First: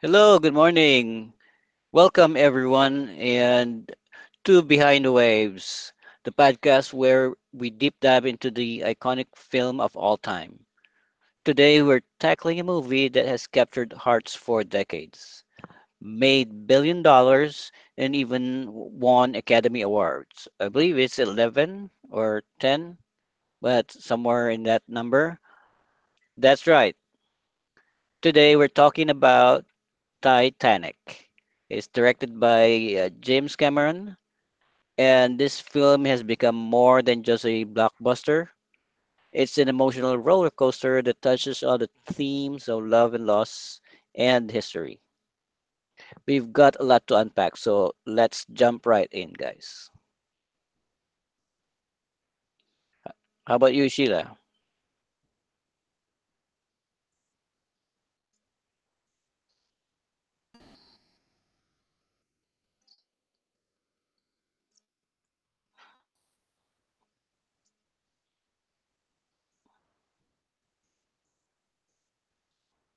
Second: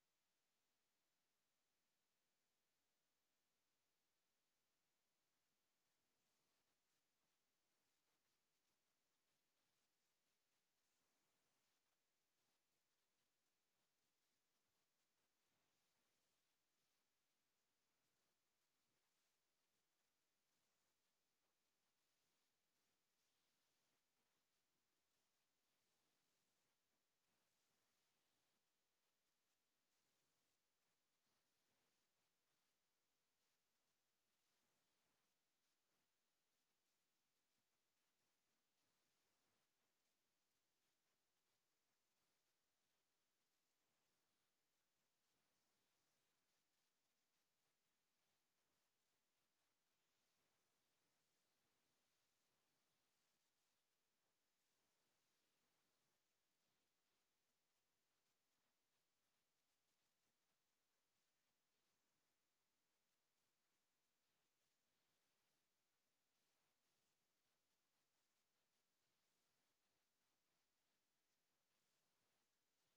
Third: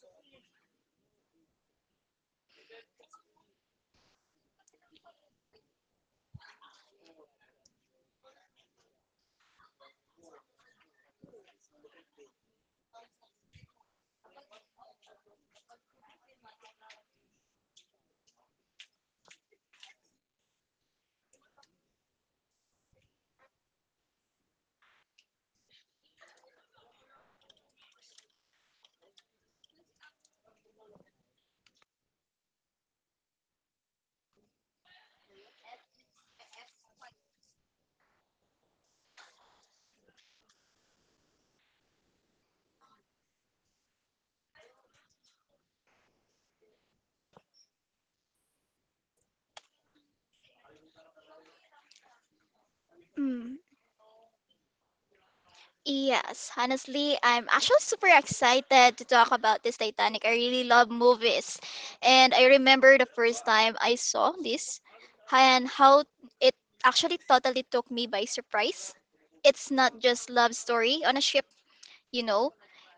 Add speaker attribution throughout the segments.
Speaker 1: Hello, good morning. Welcome, everyone, and to Behind the Waves, the podcast where we deep dive into the iconic film of all time. Today, we're tackling a movie that has captured hearts for decades, made $1 billion, and even won Academy Awards. I believe it's 11 or 10, but somewhere in that number. That's right. Today, we're talking about Titanic. It's directed by James Cameron, and this film has become more than just a blockbuster. It's an emotional roller coaster that touches on the themes of love and loss and history. We've got a lot to unpack, so let's jump right in, guys. How
Speaker 2: Mm.
Speaker 1: about you, Sheila?
Speaker 2: Yes, honestly, I'm actually super excited to talk about this Titanic. I really love movies. And I remember the first time I saw this, and how it actually totally took me by surprise. It's not just love story on a ship, you know.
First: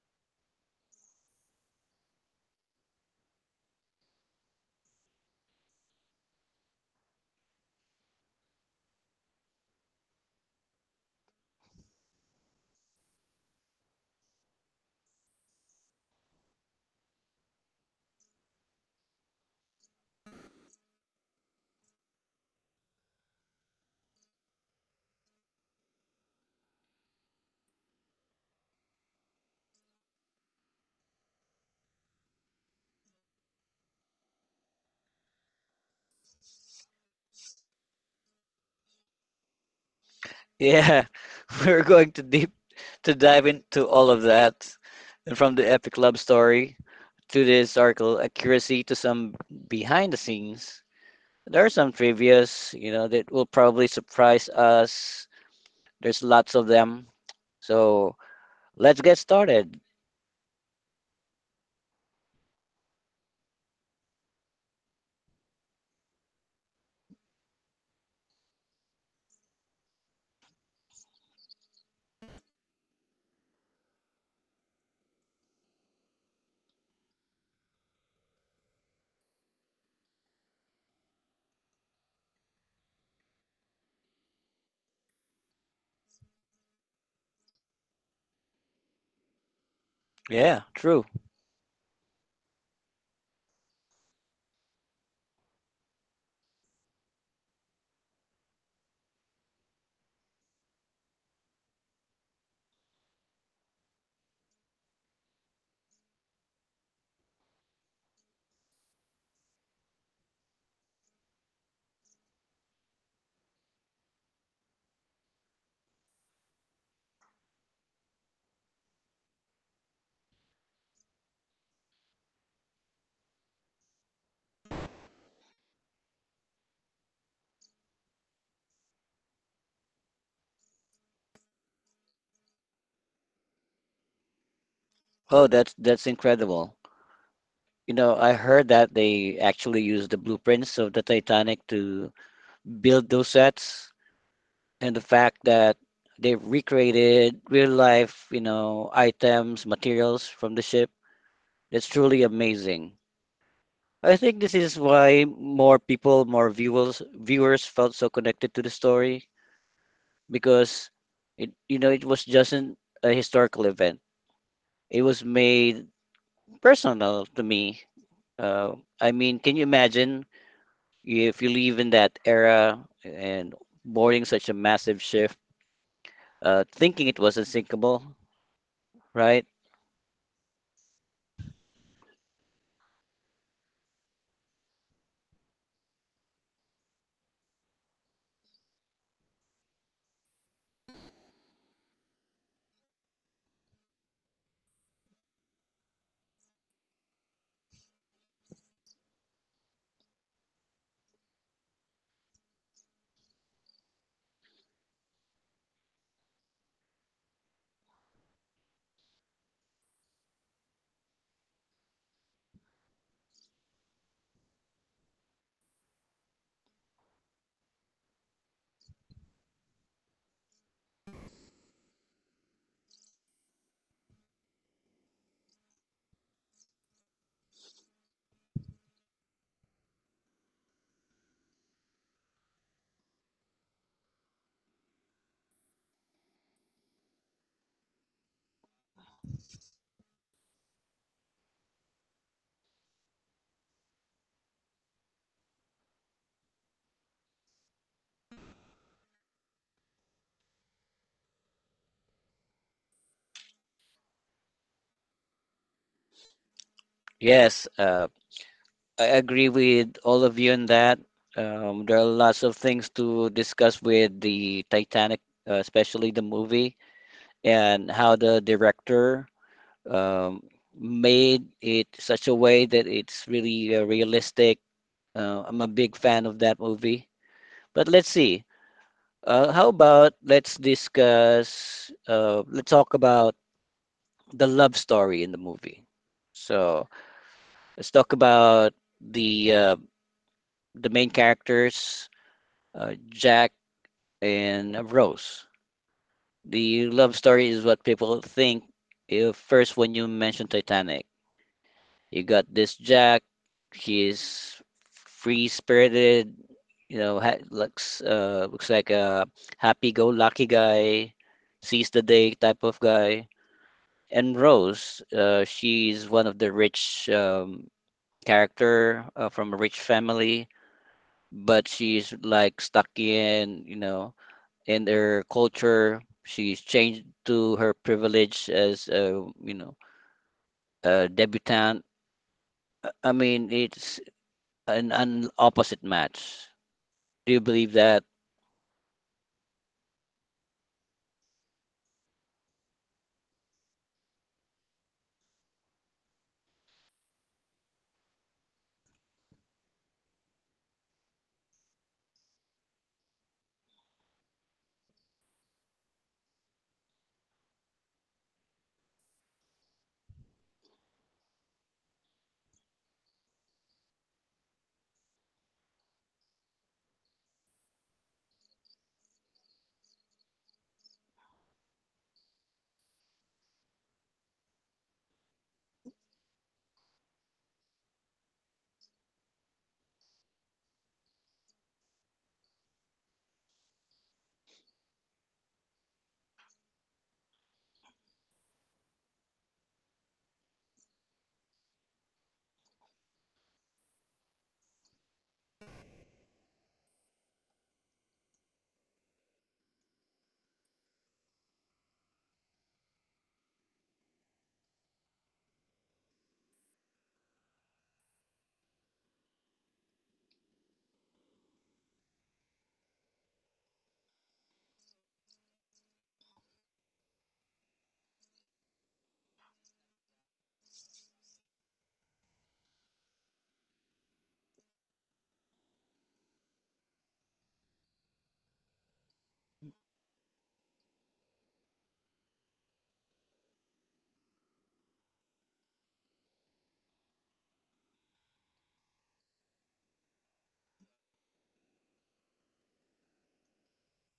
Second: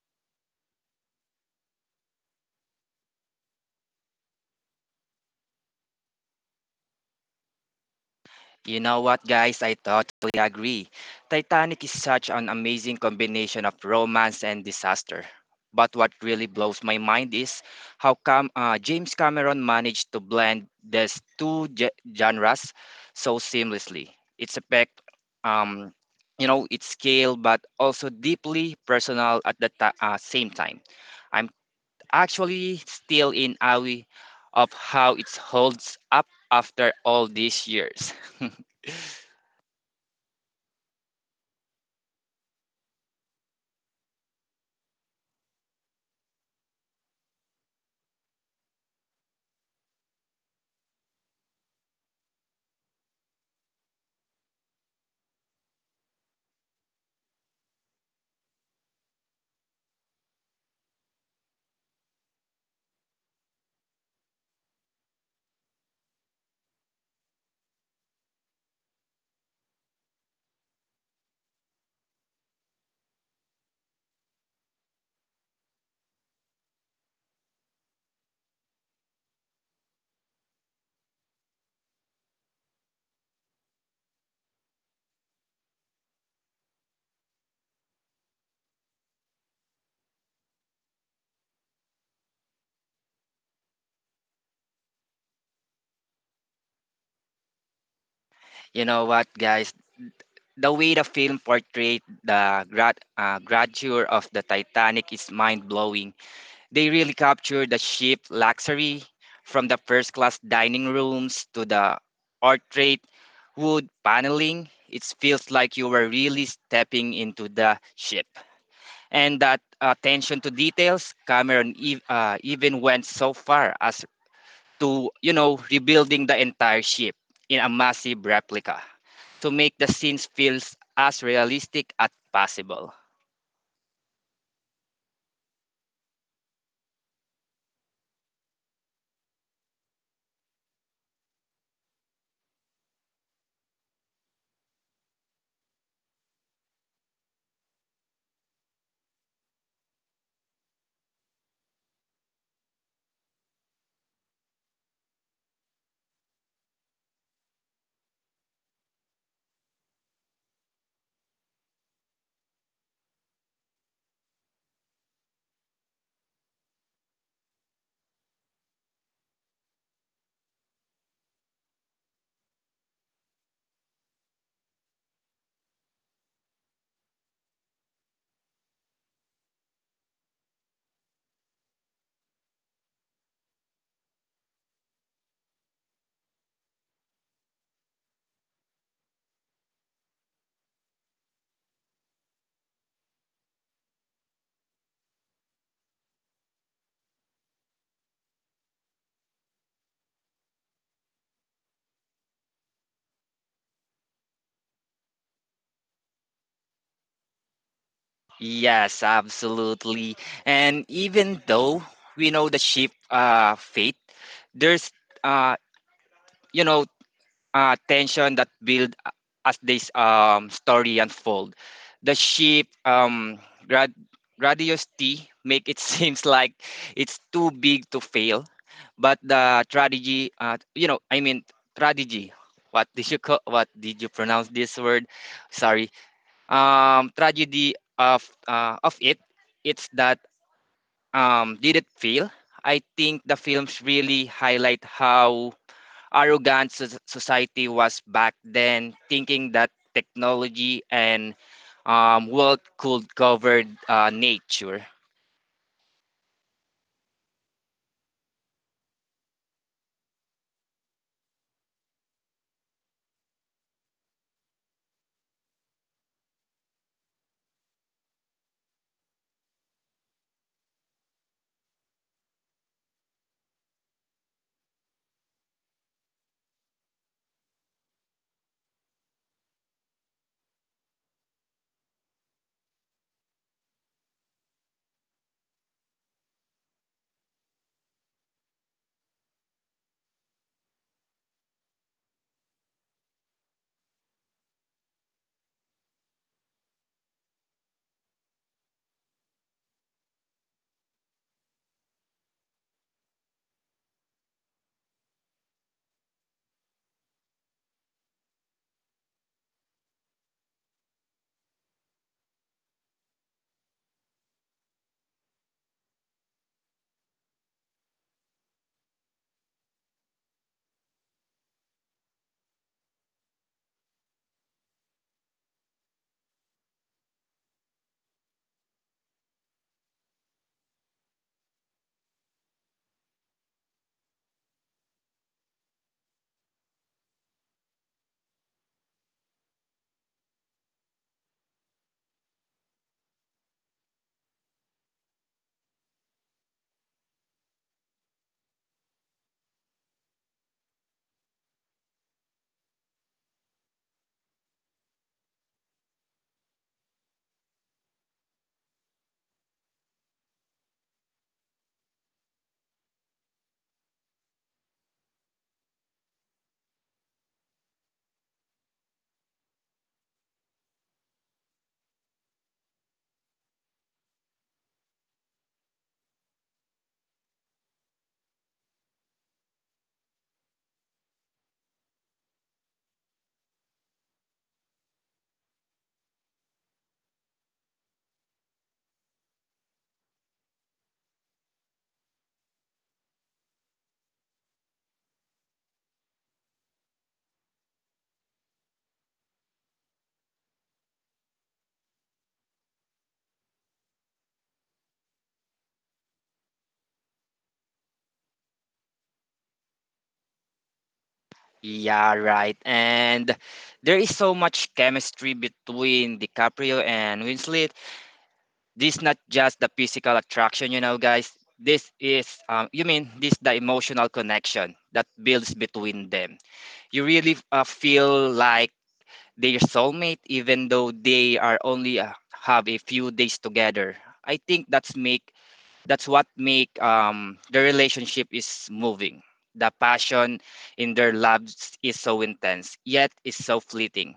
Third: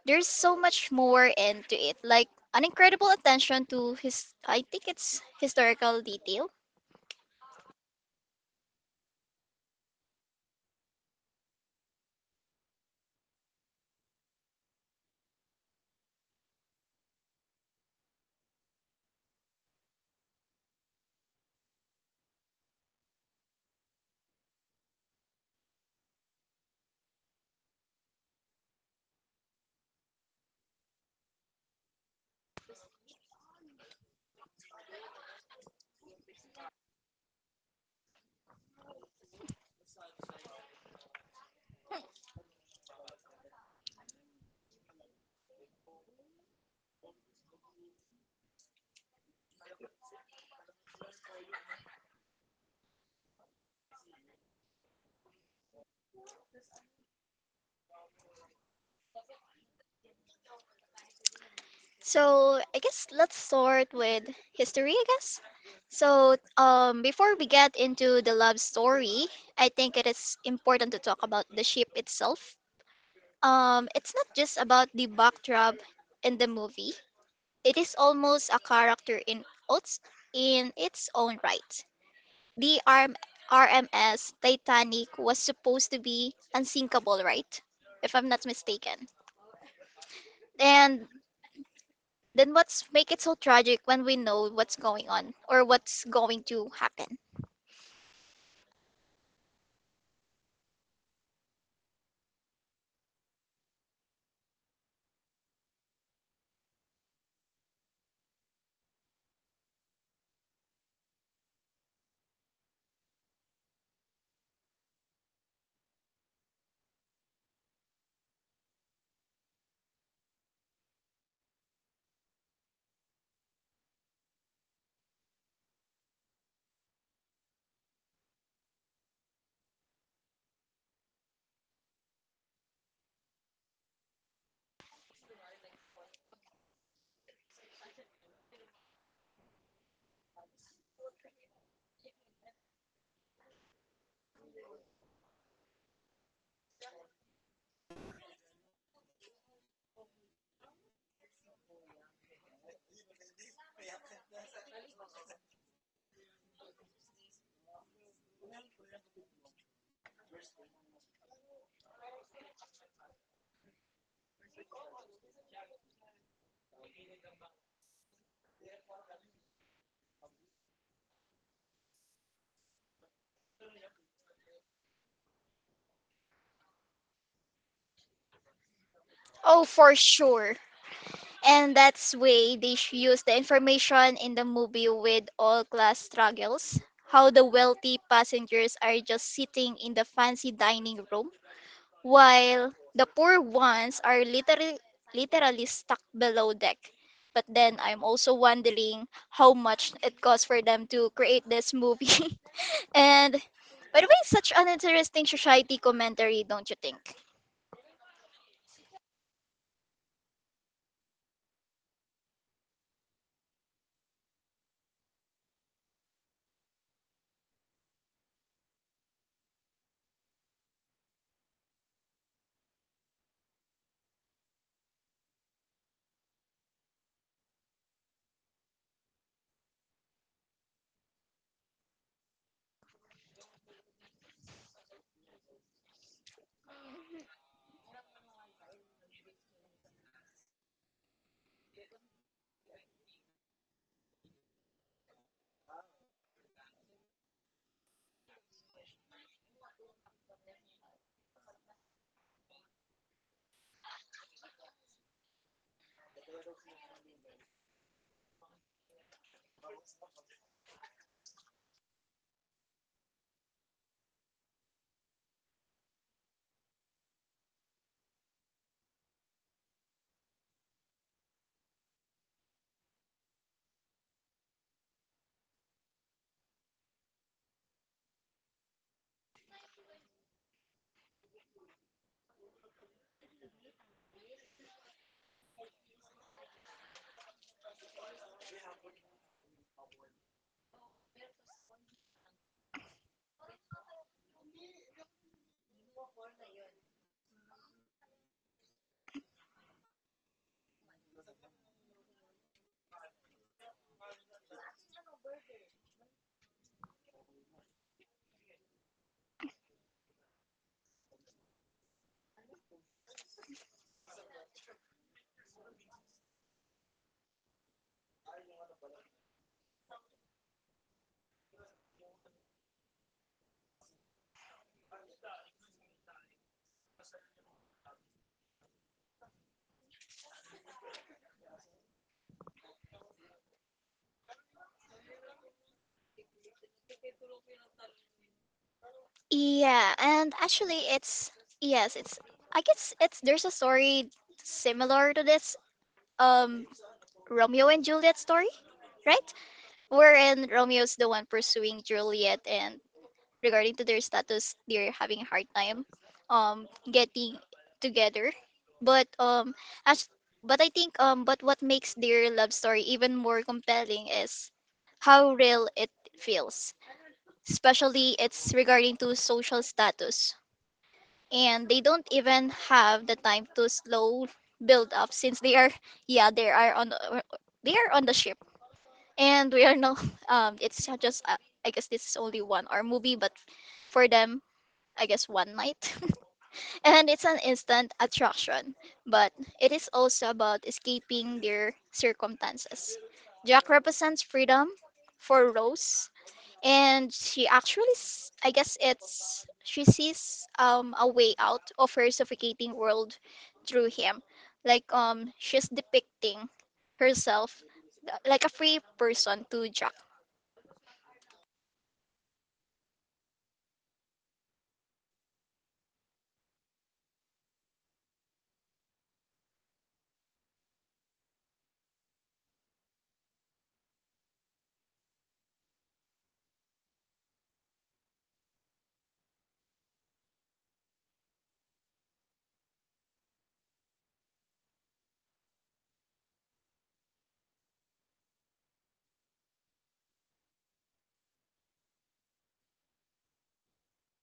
Speaker 2: There's so much more into it, like an incredible attention to his I think it's historical detail.
Speaker 3: You know what, guys? I totally agree. Titanic is such an amazing combination of romance and disaster. But what really blows my mind is how come James Cameron managed to blend these two genres so seamlessly. Its effect, um, its scale, but also deeply personal at the same time. I'm actually still in awe of how it holds up after all these years.
Speaker 1: Yeah, we're going to dive into all of that, and from the epic love story to the historical accuracy to some behind the scenes. There are some trivias, that will probably surprise us. There's lots of them. So let's get started.
Speaker 2: So I guess let's start with history, I guess. So before we get into the love story, I think it is important to talk about the ship itself. It's not just about the backdrop in the movie. It is almost a character its in its own right. The RMS Titanic was supposed to be unsinkable, right? If I'm not mistaken.
Speaker 1: Yeah,
Speaker 2: And
Speaker 1: true.
Speaker 2: then what's make it so tragic when we know what's going on or what's going to happen?
Speaker 3: You know what, guys? The way the film portrayed the grandeur of the Titanic is mind blowing. They really captured the ship luxury from the first class dining rooms to the portrait wood paneling. It feels like you were really stepping into the ship. And that attention to details Cameron even went so far as to rebuilding the entire ship in a massive replica to make the scenes feel as realistic as possible.
Speaker 1: Oh, that's incredible. You know, I heard that they actually used the blueprints of the Titanic to build those sets, and the fact that they recreated real life, you know, items, materials from the ship. That's truly amazing. I think this is why more people, more viewers, viewers felt so connected to the story, because it you know it was just a historical event. It was made personal to me. Uh, I mean, can you imagine if you live in that era and boarding such a massive shift, thinking it was unsinkable, right?
Speaker 2: Oh, for sure. And that's way they use the information in the movie with all class struggles. How the wealthy passengers are just sitting in the fancy dining room while the poor ones are literally stuck below deck. But then I'm also wondering how much it costs for them to create this movie. And by the way, such an interesting society commentary, don't you think?
Speaker 3: Yes, absolutely. And even though we know the ship fate, there's uh, you know tension that as this story unfold. The ship grad- grandiosity make it seems like it's too big to fail, but the strategy, strategy. What did you call, what did you pronounce this word? Sorry. Tragedy of it. It's that did it fail? I think the films really highlight how arrogant society was back then, thinking that technology and wealth could cover nature.
Speaker 1: Yes, I agree with all of you on that. There are lots of things to discuss with the Titanic, especially the movie, and how the director um, made it such a way that it's really realistic. I'm a big fan of that movie. But let's see. How about let's talk about the love story in the movie. So let's talk about the uh, the main characters, Jack and Rose. The love story is what people think if first when you mention Titanic. You got this Jack. She's free spirited. You know, looks like a happy go lucky guy, seize the day type of guy. And Rose, she's one of the rich character from a rich family, but she's like stuck in, you know, in their culture. She's changed to her privilege as, a you know, a debutante. I mean, it's an opposite match. Do you believe that?
Speaker 2: Yeah, and actually, it's yes, it's I guess it's there's a story similar to this um Romeo and Juliet story, right? Wherein Romeo's the one pursuing Juliet, and regarding to their status, they're having a hard time um getting together, but as but I think, but what makes their love story even more compelling is how real it feels, especially it's regarding to social status, and they don't even have the time to slow build up since they are yeah they are on the- they are on the ship. And we are no. It's just I guess this is only 1 hour movie, but for them I guess one night. And it's an instant attraction, but it is also about escaping their circumstances. Jack represents freedom for Rose, and she actually, I guess it's she sees a way out of her suffocating world through him. Like she's depicting herself like a free person to Jack.
Speaker 3: Yeah, right. And there is so much chemistry between DiCaprio and Winslet. This not just the physical attraction, you know, guys. This is, you mean, this the emotional connection that builds between them. You really feel like their soulmate even though they are only have a few days together. I think that's what make the relationship is moving. The passion in their loves is so intense yet is so fleeting.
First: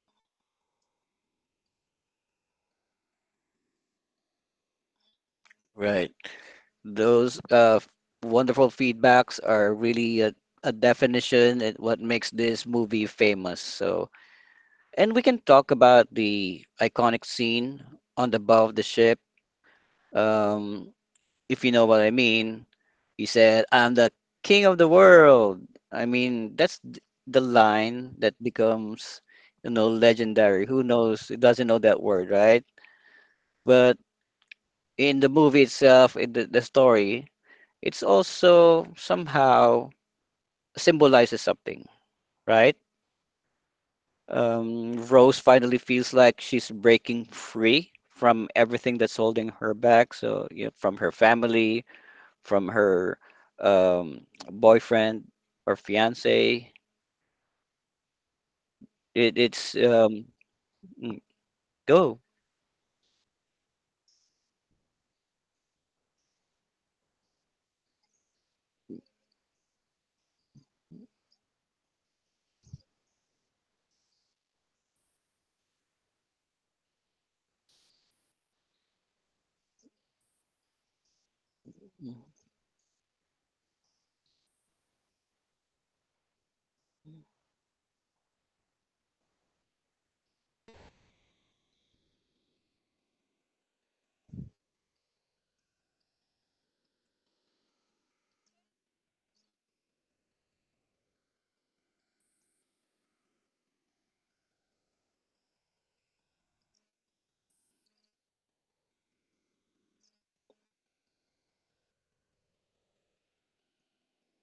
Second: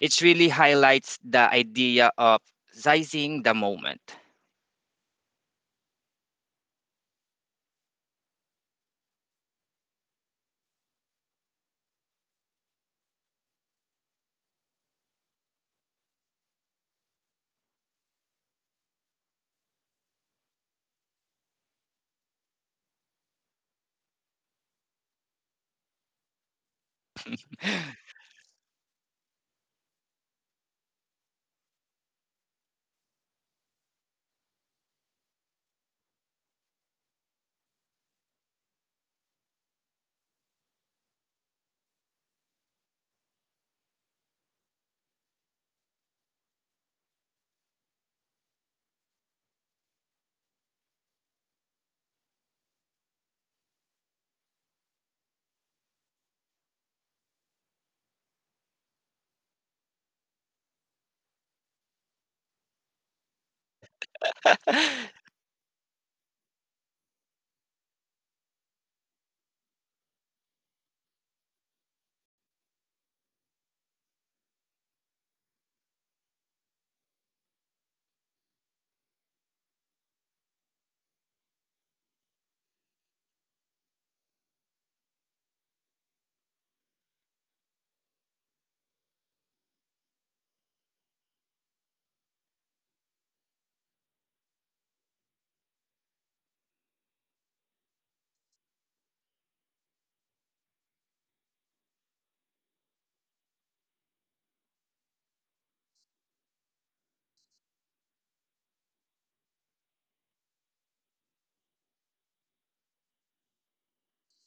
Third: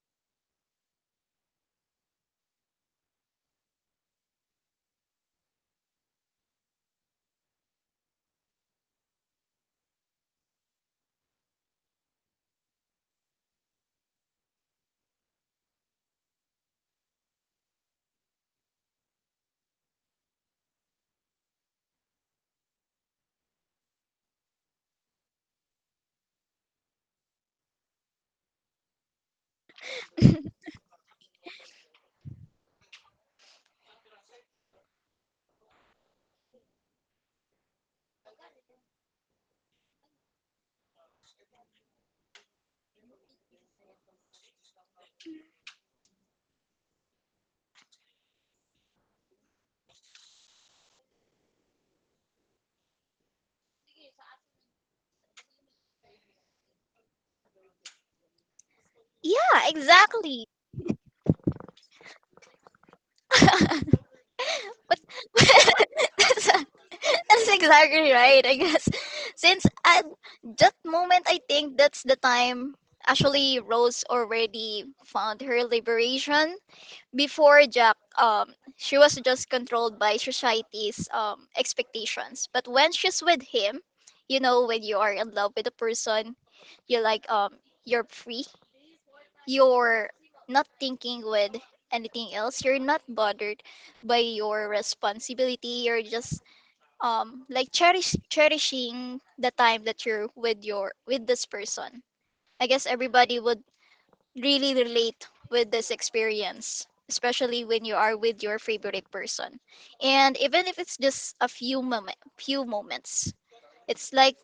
Speaker 3: It really highlights the idea of seizing the moment.
Speaker 1: Right. Those wonderful feedbacks are really a definition and what makes this movie famous. So, and we can talk about the iconic scene on the bow of the ship. Um, if you know what I mean, he said, "I'm the king of the world." I mean, that's the line that becomes, you know, legendary. Who knows? Who doesn't know that word, right? But in the movie itself, in the story, it's also somehow symbolizes something, right? Rose finally feels like she's breaking free from everything that's holding her back. So, you know, from her family, from her um, boyfriend or fiance. It,
Speaker 2: Yeah,
Speaker 1: it's
Speaker 2: exactly.
Speaker 1: mm, go.
Speaker 2: But that's exactly right, I guess. Since at that moment, I think that's the time actually Rose already found her liberation. Before Jack, she was just controlled by society's expectations. But when she's with him, when you are in love with a person, you like you're free, you're not thinking with anything else, you're not bothered by your responsibility, you're just like cherishing the time that you're with your with this person. I guess everybody would really relate with this experience, especially when you are with your favorite person, and even if it's just a few moments, it's like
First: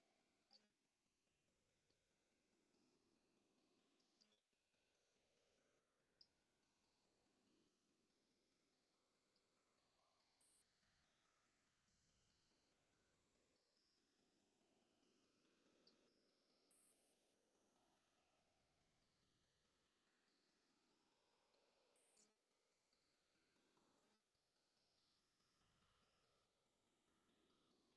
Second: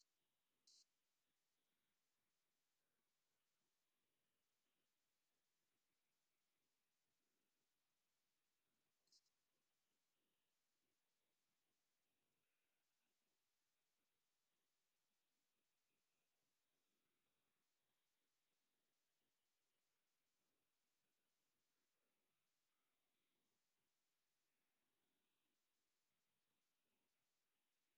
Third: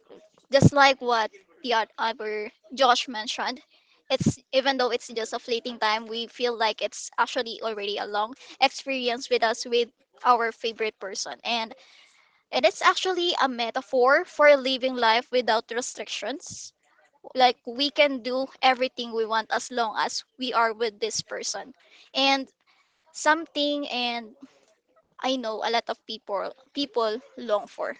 Speaker 2: just like what the other Josh mentioned, it's even though it's just a fleeting time, we feel like it's actually already a long experience with us with our favorite person. And it is actually a metaphor for living life without restrictions. Like we can do everything we want as long as we are with this person. And something, and I know a lot of people long for.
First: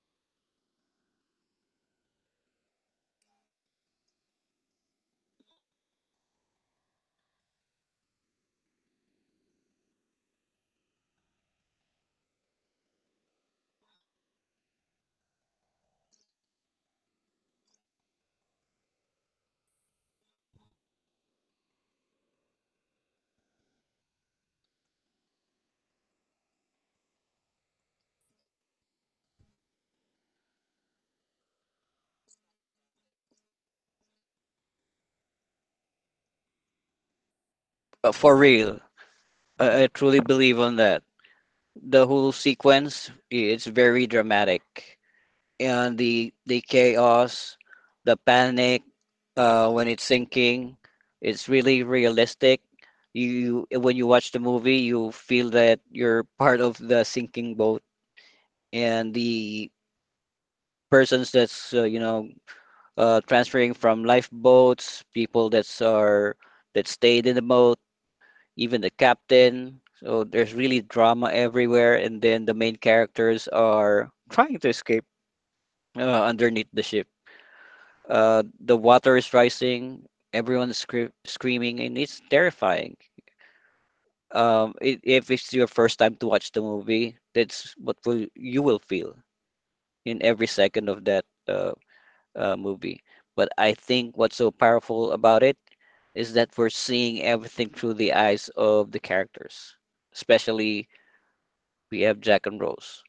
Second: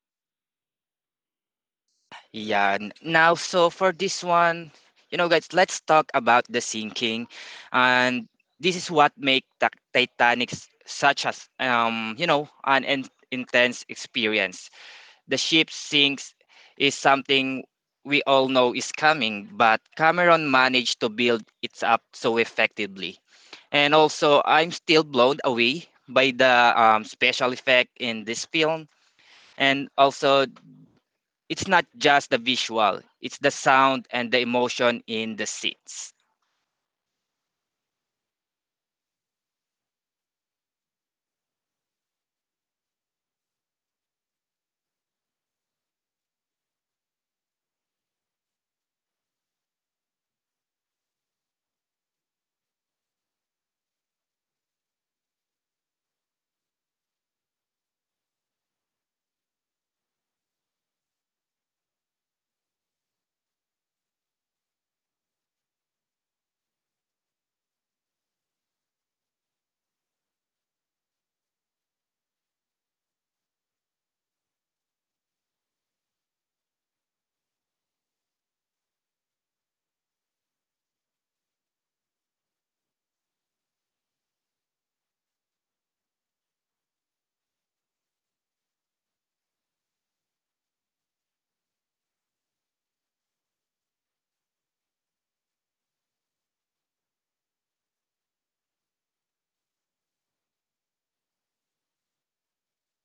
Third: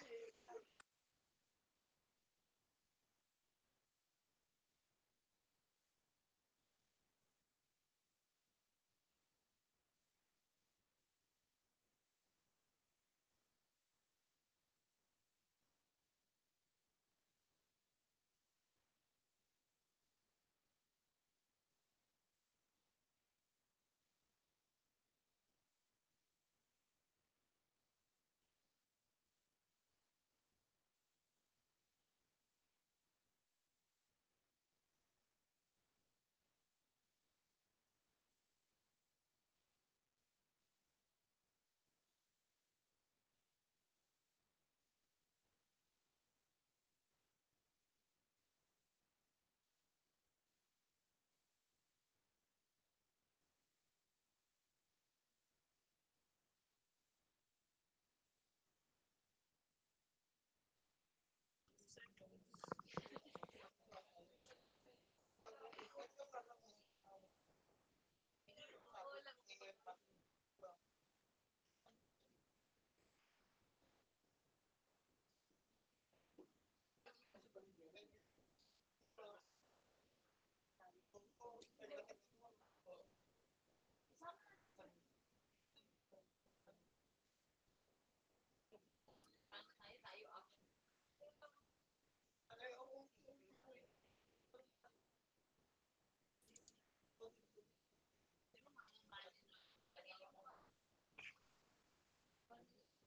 Speaker 3: Yeah. Now, so for this one, you know, guys, let's talk about the sinking, and this is what make the Titanic such as an intense experience. The ship sinks is something we all know is coming, but Cameron managed to build it up so effectively. And also, I'm still blown away by the special effect in this film, and also it's not just the visual, it's the sound and the emotion in the seats.
Speaker 1: For real. I truly believe on that. The whole sequence, it's very dramatic and the chaos, the panic when it's sinking, it's really realistic. You, when you watch the movie, you feel that you're part of the sinking boat, and the persons that's, you know, transferring from lifeboats, people that's are that stayed in the boat, even the captain. So there's really drama everywhere, and then the main characters are trying to escape underneath the ship. The water is rising. Everyone's screaming, and it's terrifying. I if it's your first time to watch the movie, that's what will you will feel in every second of that movie. But I think what's so powerful about it is that we're seeing everything through the eyes of the characters. Especially we have Jack and Rose.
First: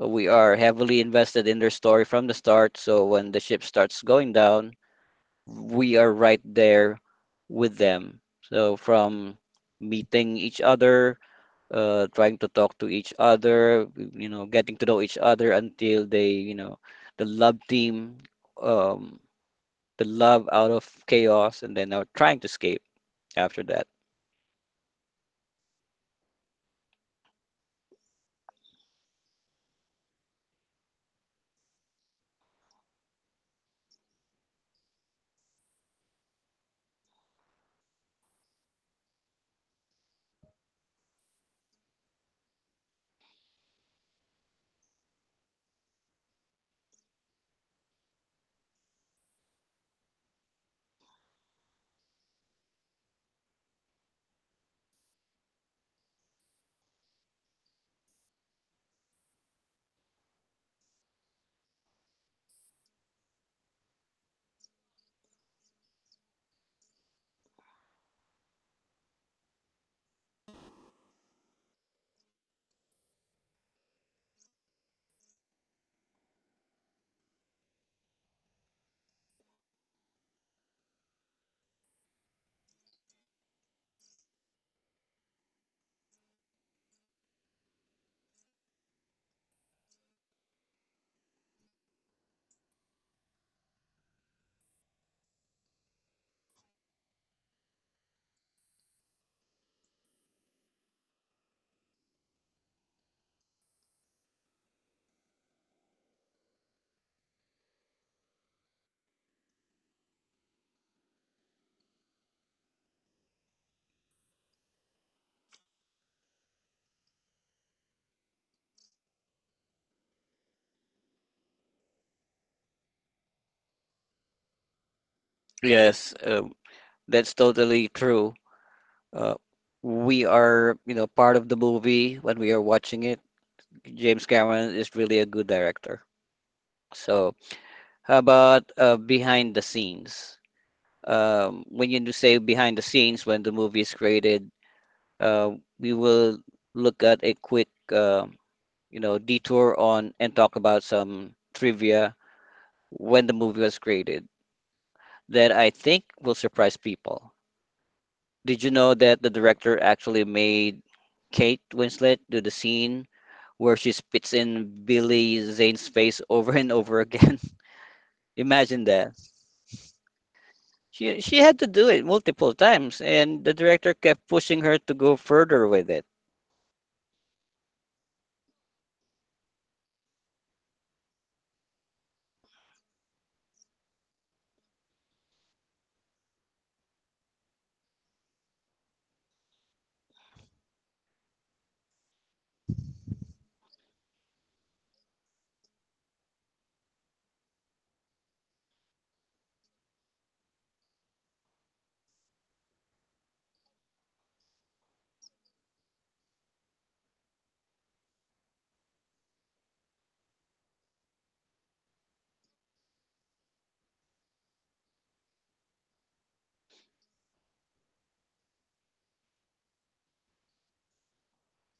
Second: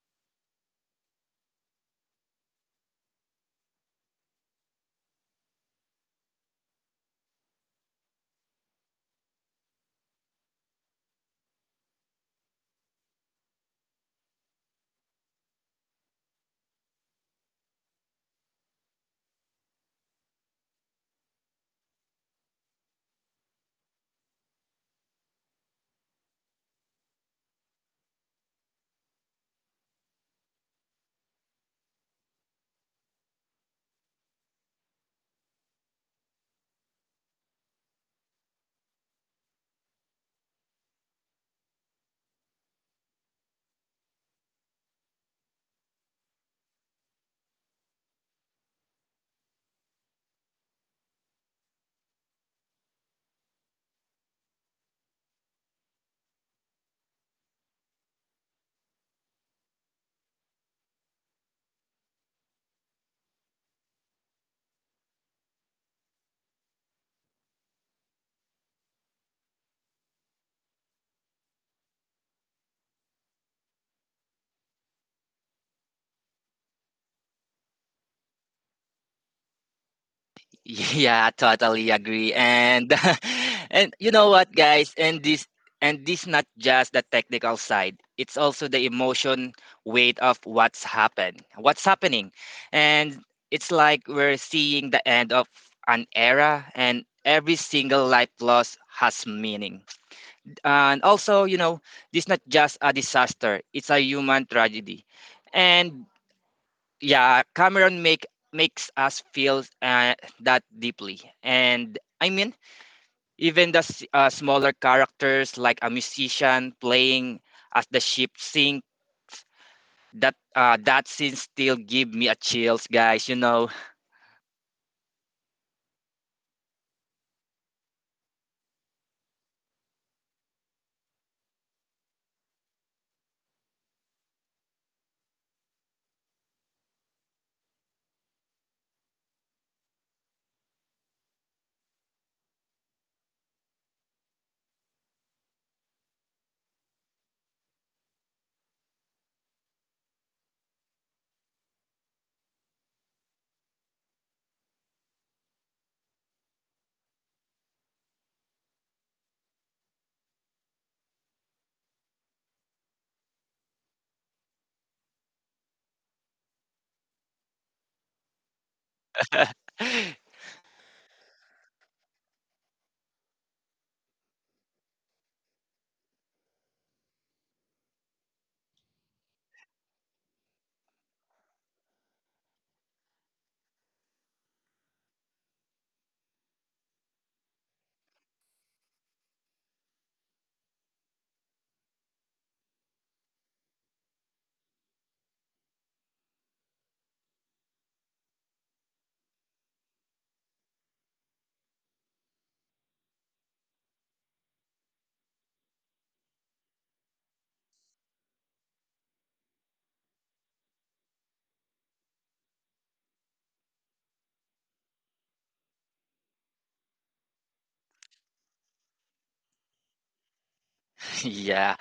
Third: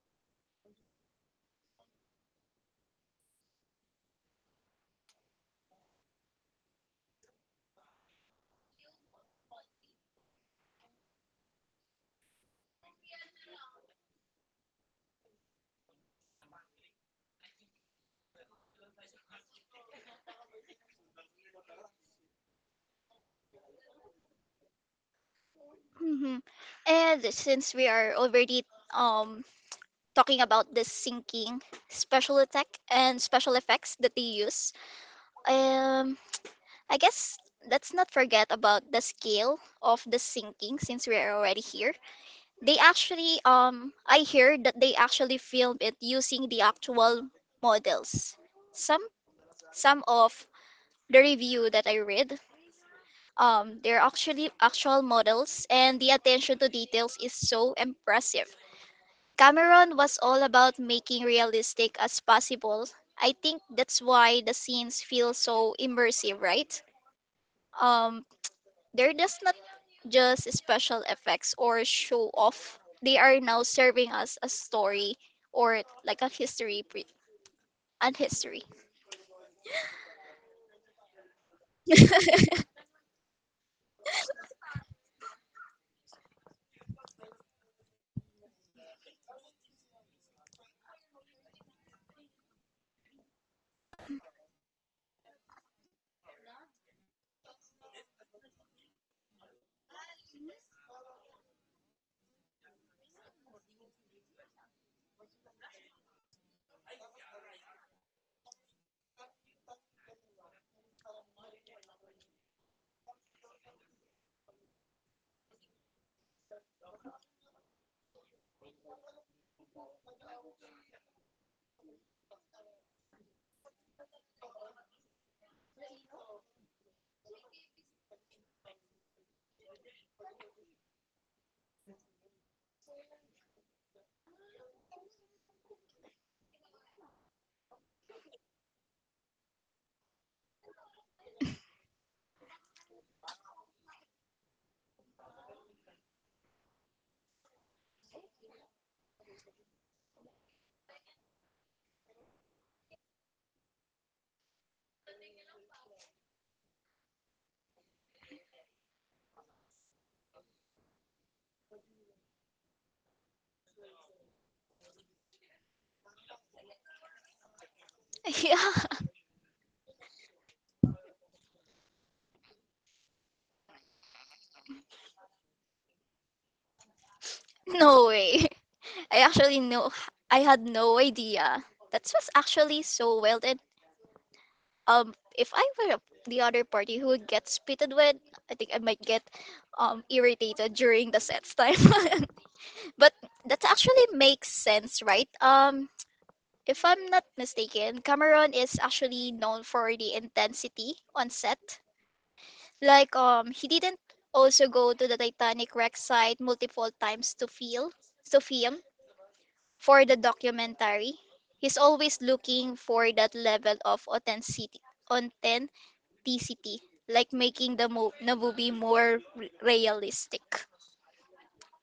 Speaker 1: We are heavily invested in their story from the start, so when the ship starts going down, we are right there with them. So from meeting each other, trying to talk to each other, you know, getting to know each other until they, you know, the love team, um, the love out of chaos, and then are trying to escape after that.
Speaker 2: Mhm. And since we are already um talking about the syncing special attack and special effects that they use. Um, I guess let's not forget about the scale of the syncing since we are already here. They actually, I hear that they actually filmed it using the actual models. Some some of the review that I read, they're actually actual models, and the attention to details is so impressive. Cameron was all about making realistic as possible. I think that's why the scenes feel so immersive, right? Um, they're just not just special effects or show off. They are now serving us a story or like a history, and history.
Speaker 3: Yeah, totally agree. And and you know what guys, and this not just the technical side. It's also the emotion weight of what's happened. What's happening. And it's like we're seeing the end of an era and every single life loss has meaning. And also, you know, this not just a disaster, it's a human tragedy and yeah cameron make makes us feel that deeply. And I mean even the smaller characters like a musician playing as the ship sinks, that scene still give me a chills, guys, you know.
Speaker 1: Yes, that's totally true. Uh, we are, you know, part of the movie when we are watching it. James Cameron is really a good director. So how about behind the scenes? When you do say behind the scenes, when the movie is created, uh, we will look at a quick, you know, detour on and talk about some trivia when the movie was created that I think will surprise people. Did you know that the director actually made Kate Winslet do the scene where she spits in Billy Zane's face over and over again?
Speaker 2: Yeah,
Speaker 1: Imagine that. She had to do it multiple times, and the director kept pushing her to go further with it.
Speaker 2: no way. I actually know I had no idea. That was actually so well done. If I were the other party who gets pitted with, I think I might get irritated during the sets time. But that actually makes sense, right? If I'm not mistaken, Cameron is actually known for the intensity on set. Like he didn't also go to the Titanic wreck site multiple times to feel to film for the documentary. He's always looking for that level of authenticity, like making the movie more realistic.
Speaker 3: Yeah,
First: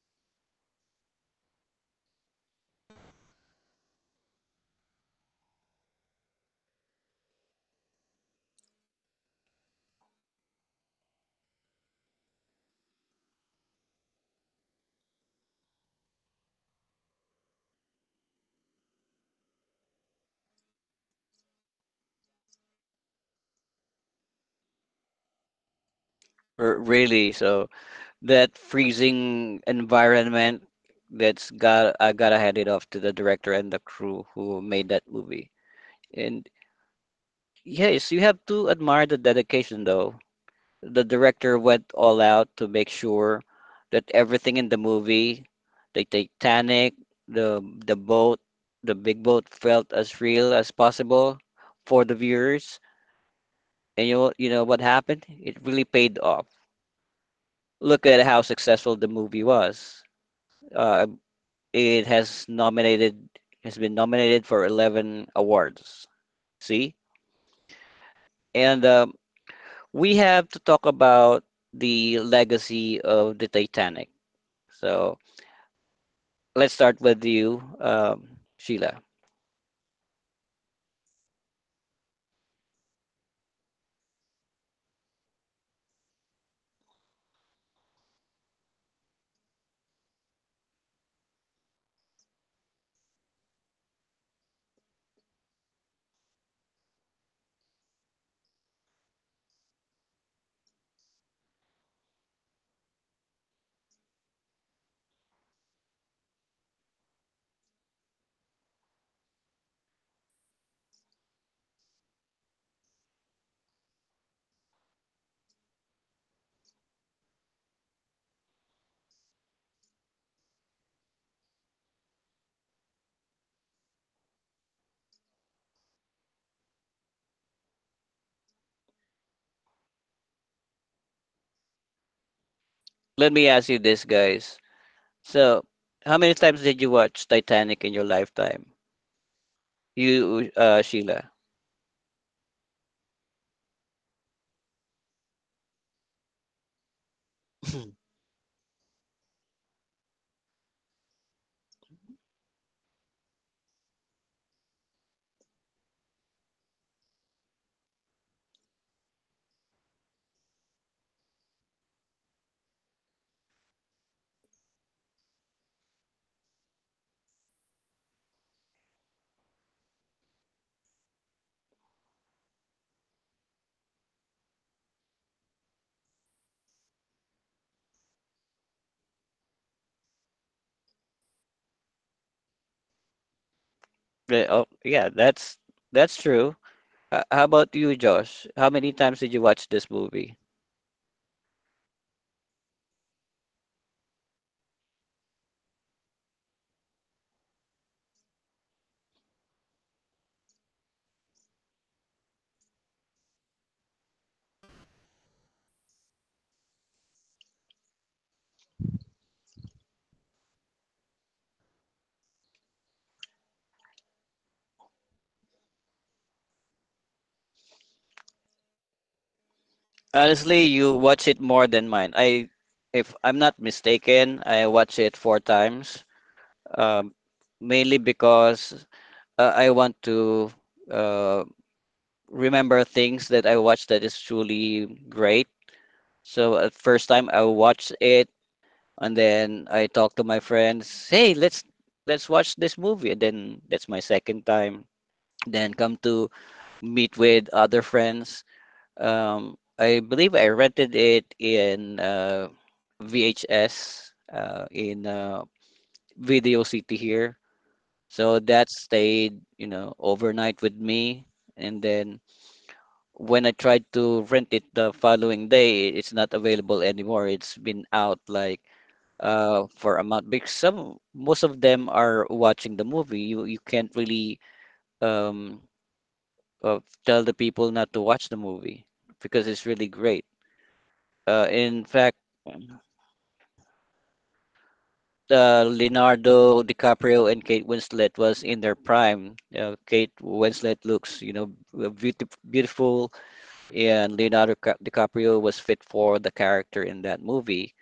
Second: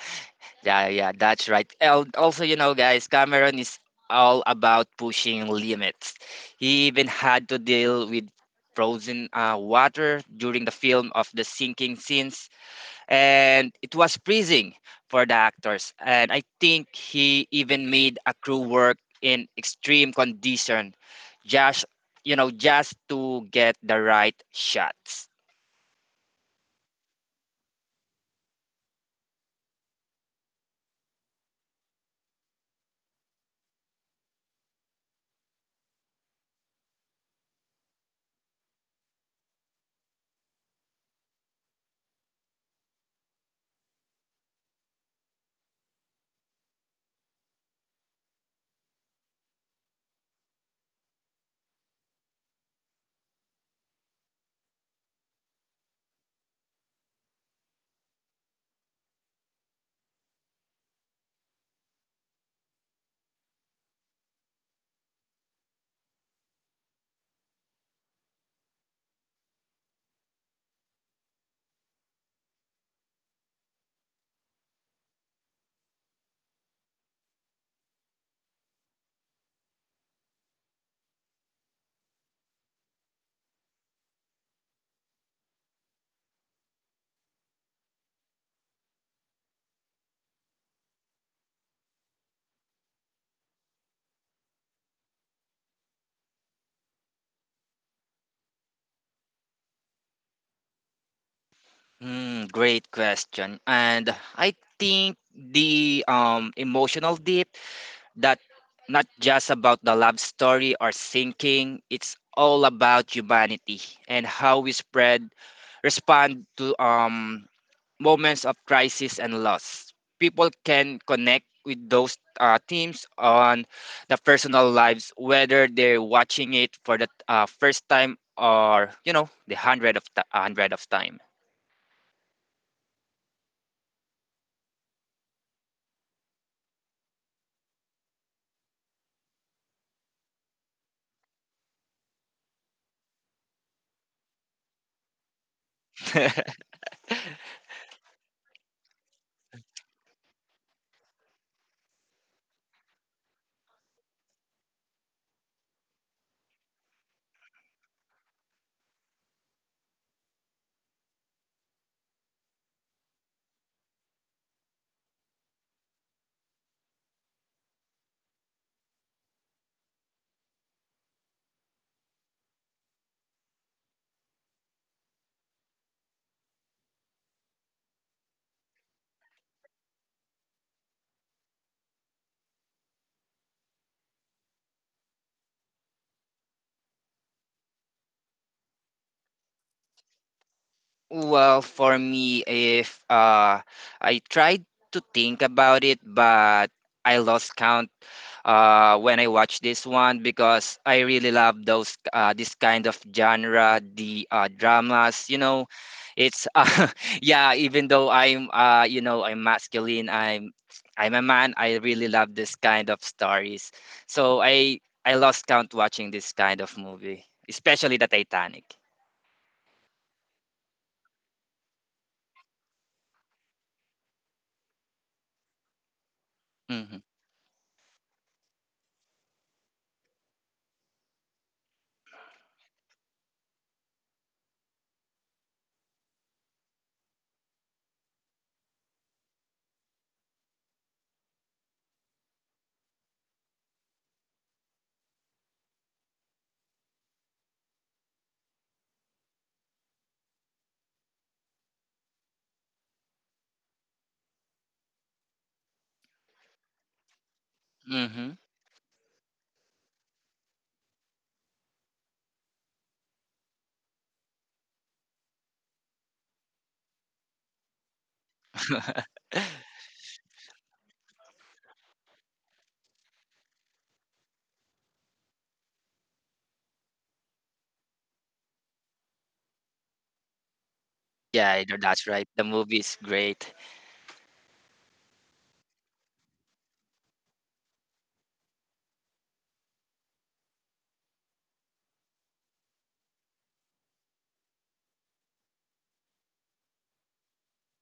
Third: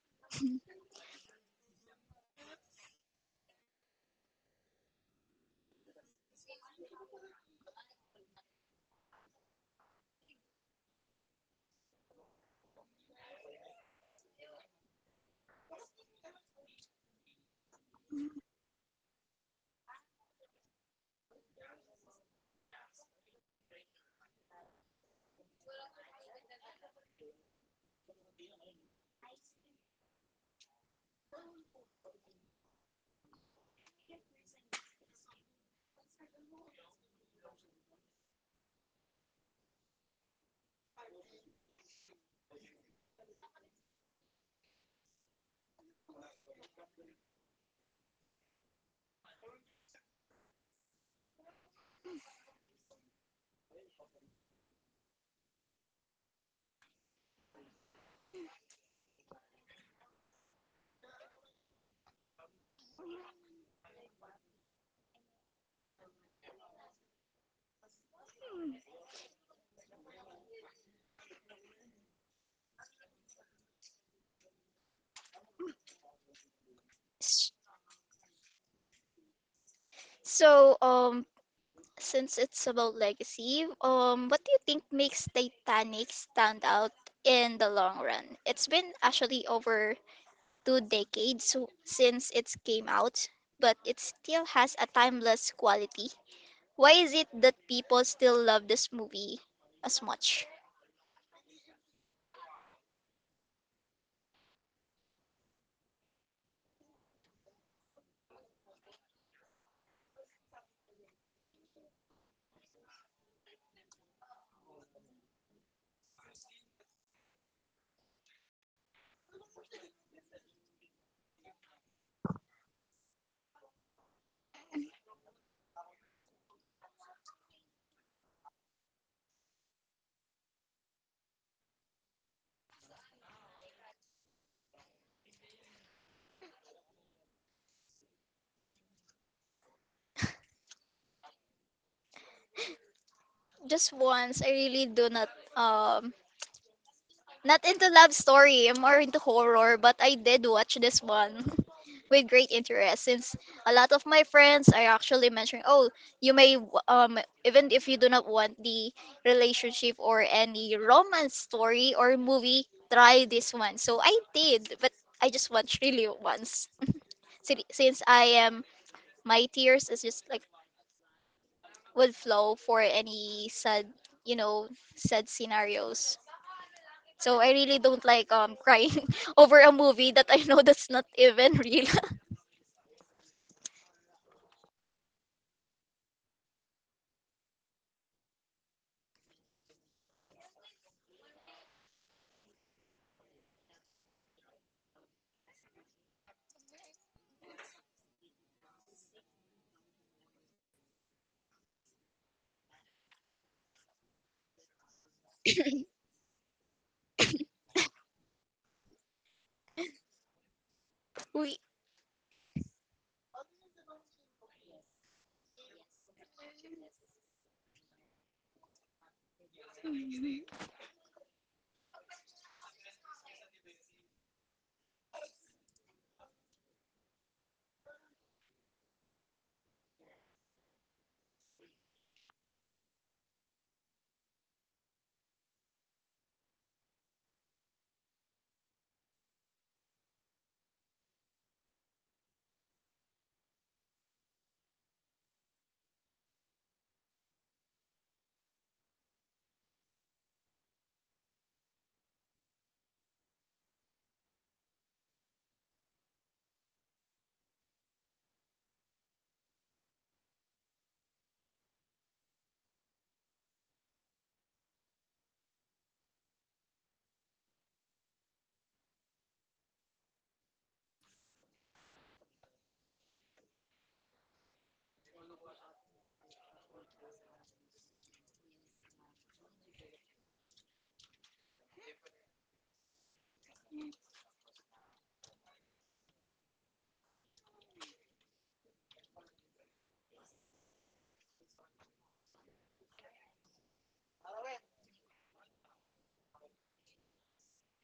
Speaker 3: yeah that's right. Also, you know, guys, Cameron is all about pushing limits. He even had to deal with frozen water during the film of the sinking scenes, and it was freezing for the actors. And I think he even made a crew work in extreme condition, just you know, just to get the right shots.
Speaker 1: Really, so that freezing environment, that's got I gotta hand it off to the director and the crew who made that movie. And yes, you have to admire the dedication, though. The director went all out to make sure that everything in the movie, the Titanic, the boat, the big boat, felt as real as possible for the viewers. And you know what happened? It really paid off. Look at how successful the movie was. Uh, it has been nominated for 11 awards. See? And we have to talk about the legacy of the Titanic. So let's start with
Speaker 2: S-
Speaker 1: you, Sheila.
Speaker 2: So, since it's about legacy, what do you think makes Titanic stand out in the long run? It's been actually over 2 decades since it came out, but it still has a timeless quality. Why is it that people still love this movie as much?
Speaker 3: Hmm, great question. And I think the emotional deep that not just about the love story or sinking, it's all about humanity and how we spread respond to moments of crisis and loss. People can connect with those themes on the personal lives, whether they're watching it for the first time or you know the hundred of time.
Speaker 1: Let me ask you this, guys. So, how many times did you watch Titanic in your lifetime? You, Sheila.
Speaker 2: Just once. I really do not. um Not into love story, I'm more into horror, but I did watch this one with great interest since a lot of my friends are actually mentioning, oh, you may, even if you do not want the relationship or any romance story or movie, try this one. So I did, but I just watched really once. Since I am, my tears is just like would flow for any sad, you know, sad scenarios. So I really don't like crying over a movie that I know that's not even real.
Speaker 1: Yeah, oh, yeah, that's true. How about you, Josh? How many times did you watch this movie?
Speaker 3: Well, for me, if I tried to think about it, but I lost count when I watched this one because I really love those this kind of genre, the dramas. You know, it's yeah. Even though I'm I'm masculine, I'm a man.
Speaker 2: we
Speaker 3: I really love this kind of stories. So I lost count watching this kind of movie, especially the Titanic.
Speaker 1: Honestly, you watch it more than mine. If I'm not mistaken, I watch it four times.
Speaker 3: Mm-hmm.
Speaker 1: Um, mainly because I want to uh, remember things that I watched that is truly great. So at first time I watched it, and then I talked to my friends. Hey, let's watch this movie. And then that's my second time. Then come to meet with other friends. I believe I rented it in VHS in Video City here.
Speaker 3: Mm-hmm.
Speaker 1: So that stayed, you know, overnight with me. And then when I tried to rent it the following day, it's not available anymore. It's been out like for a month because some most of them are watching the movie. You can't really um, uh, tell the people not to watch the movie because it's really great.
Speaker 3: Yeah, I know,
Speaker 1: In
Speaker 3: that's
Speaker 1: fact,
Speaker 3: right. The movie is great.
Speaker 1: Leonardo DiCaprio and Kate Winslet was in their prime. Kate Winslet looks, you know, beautiful, beautiful, and DiCaprio was fit for the character in that movie.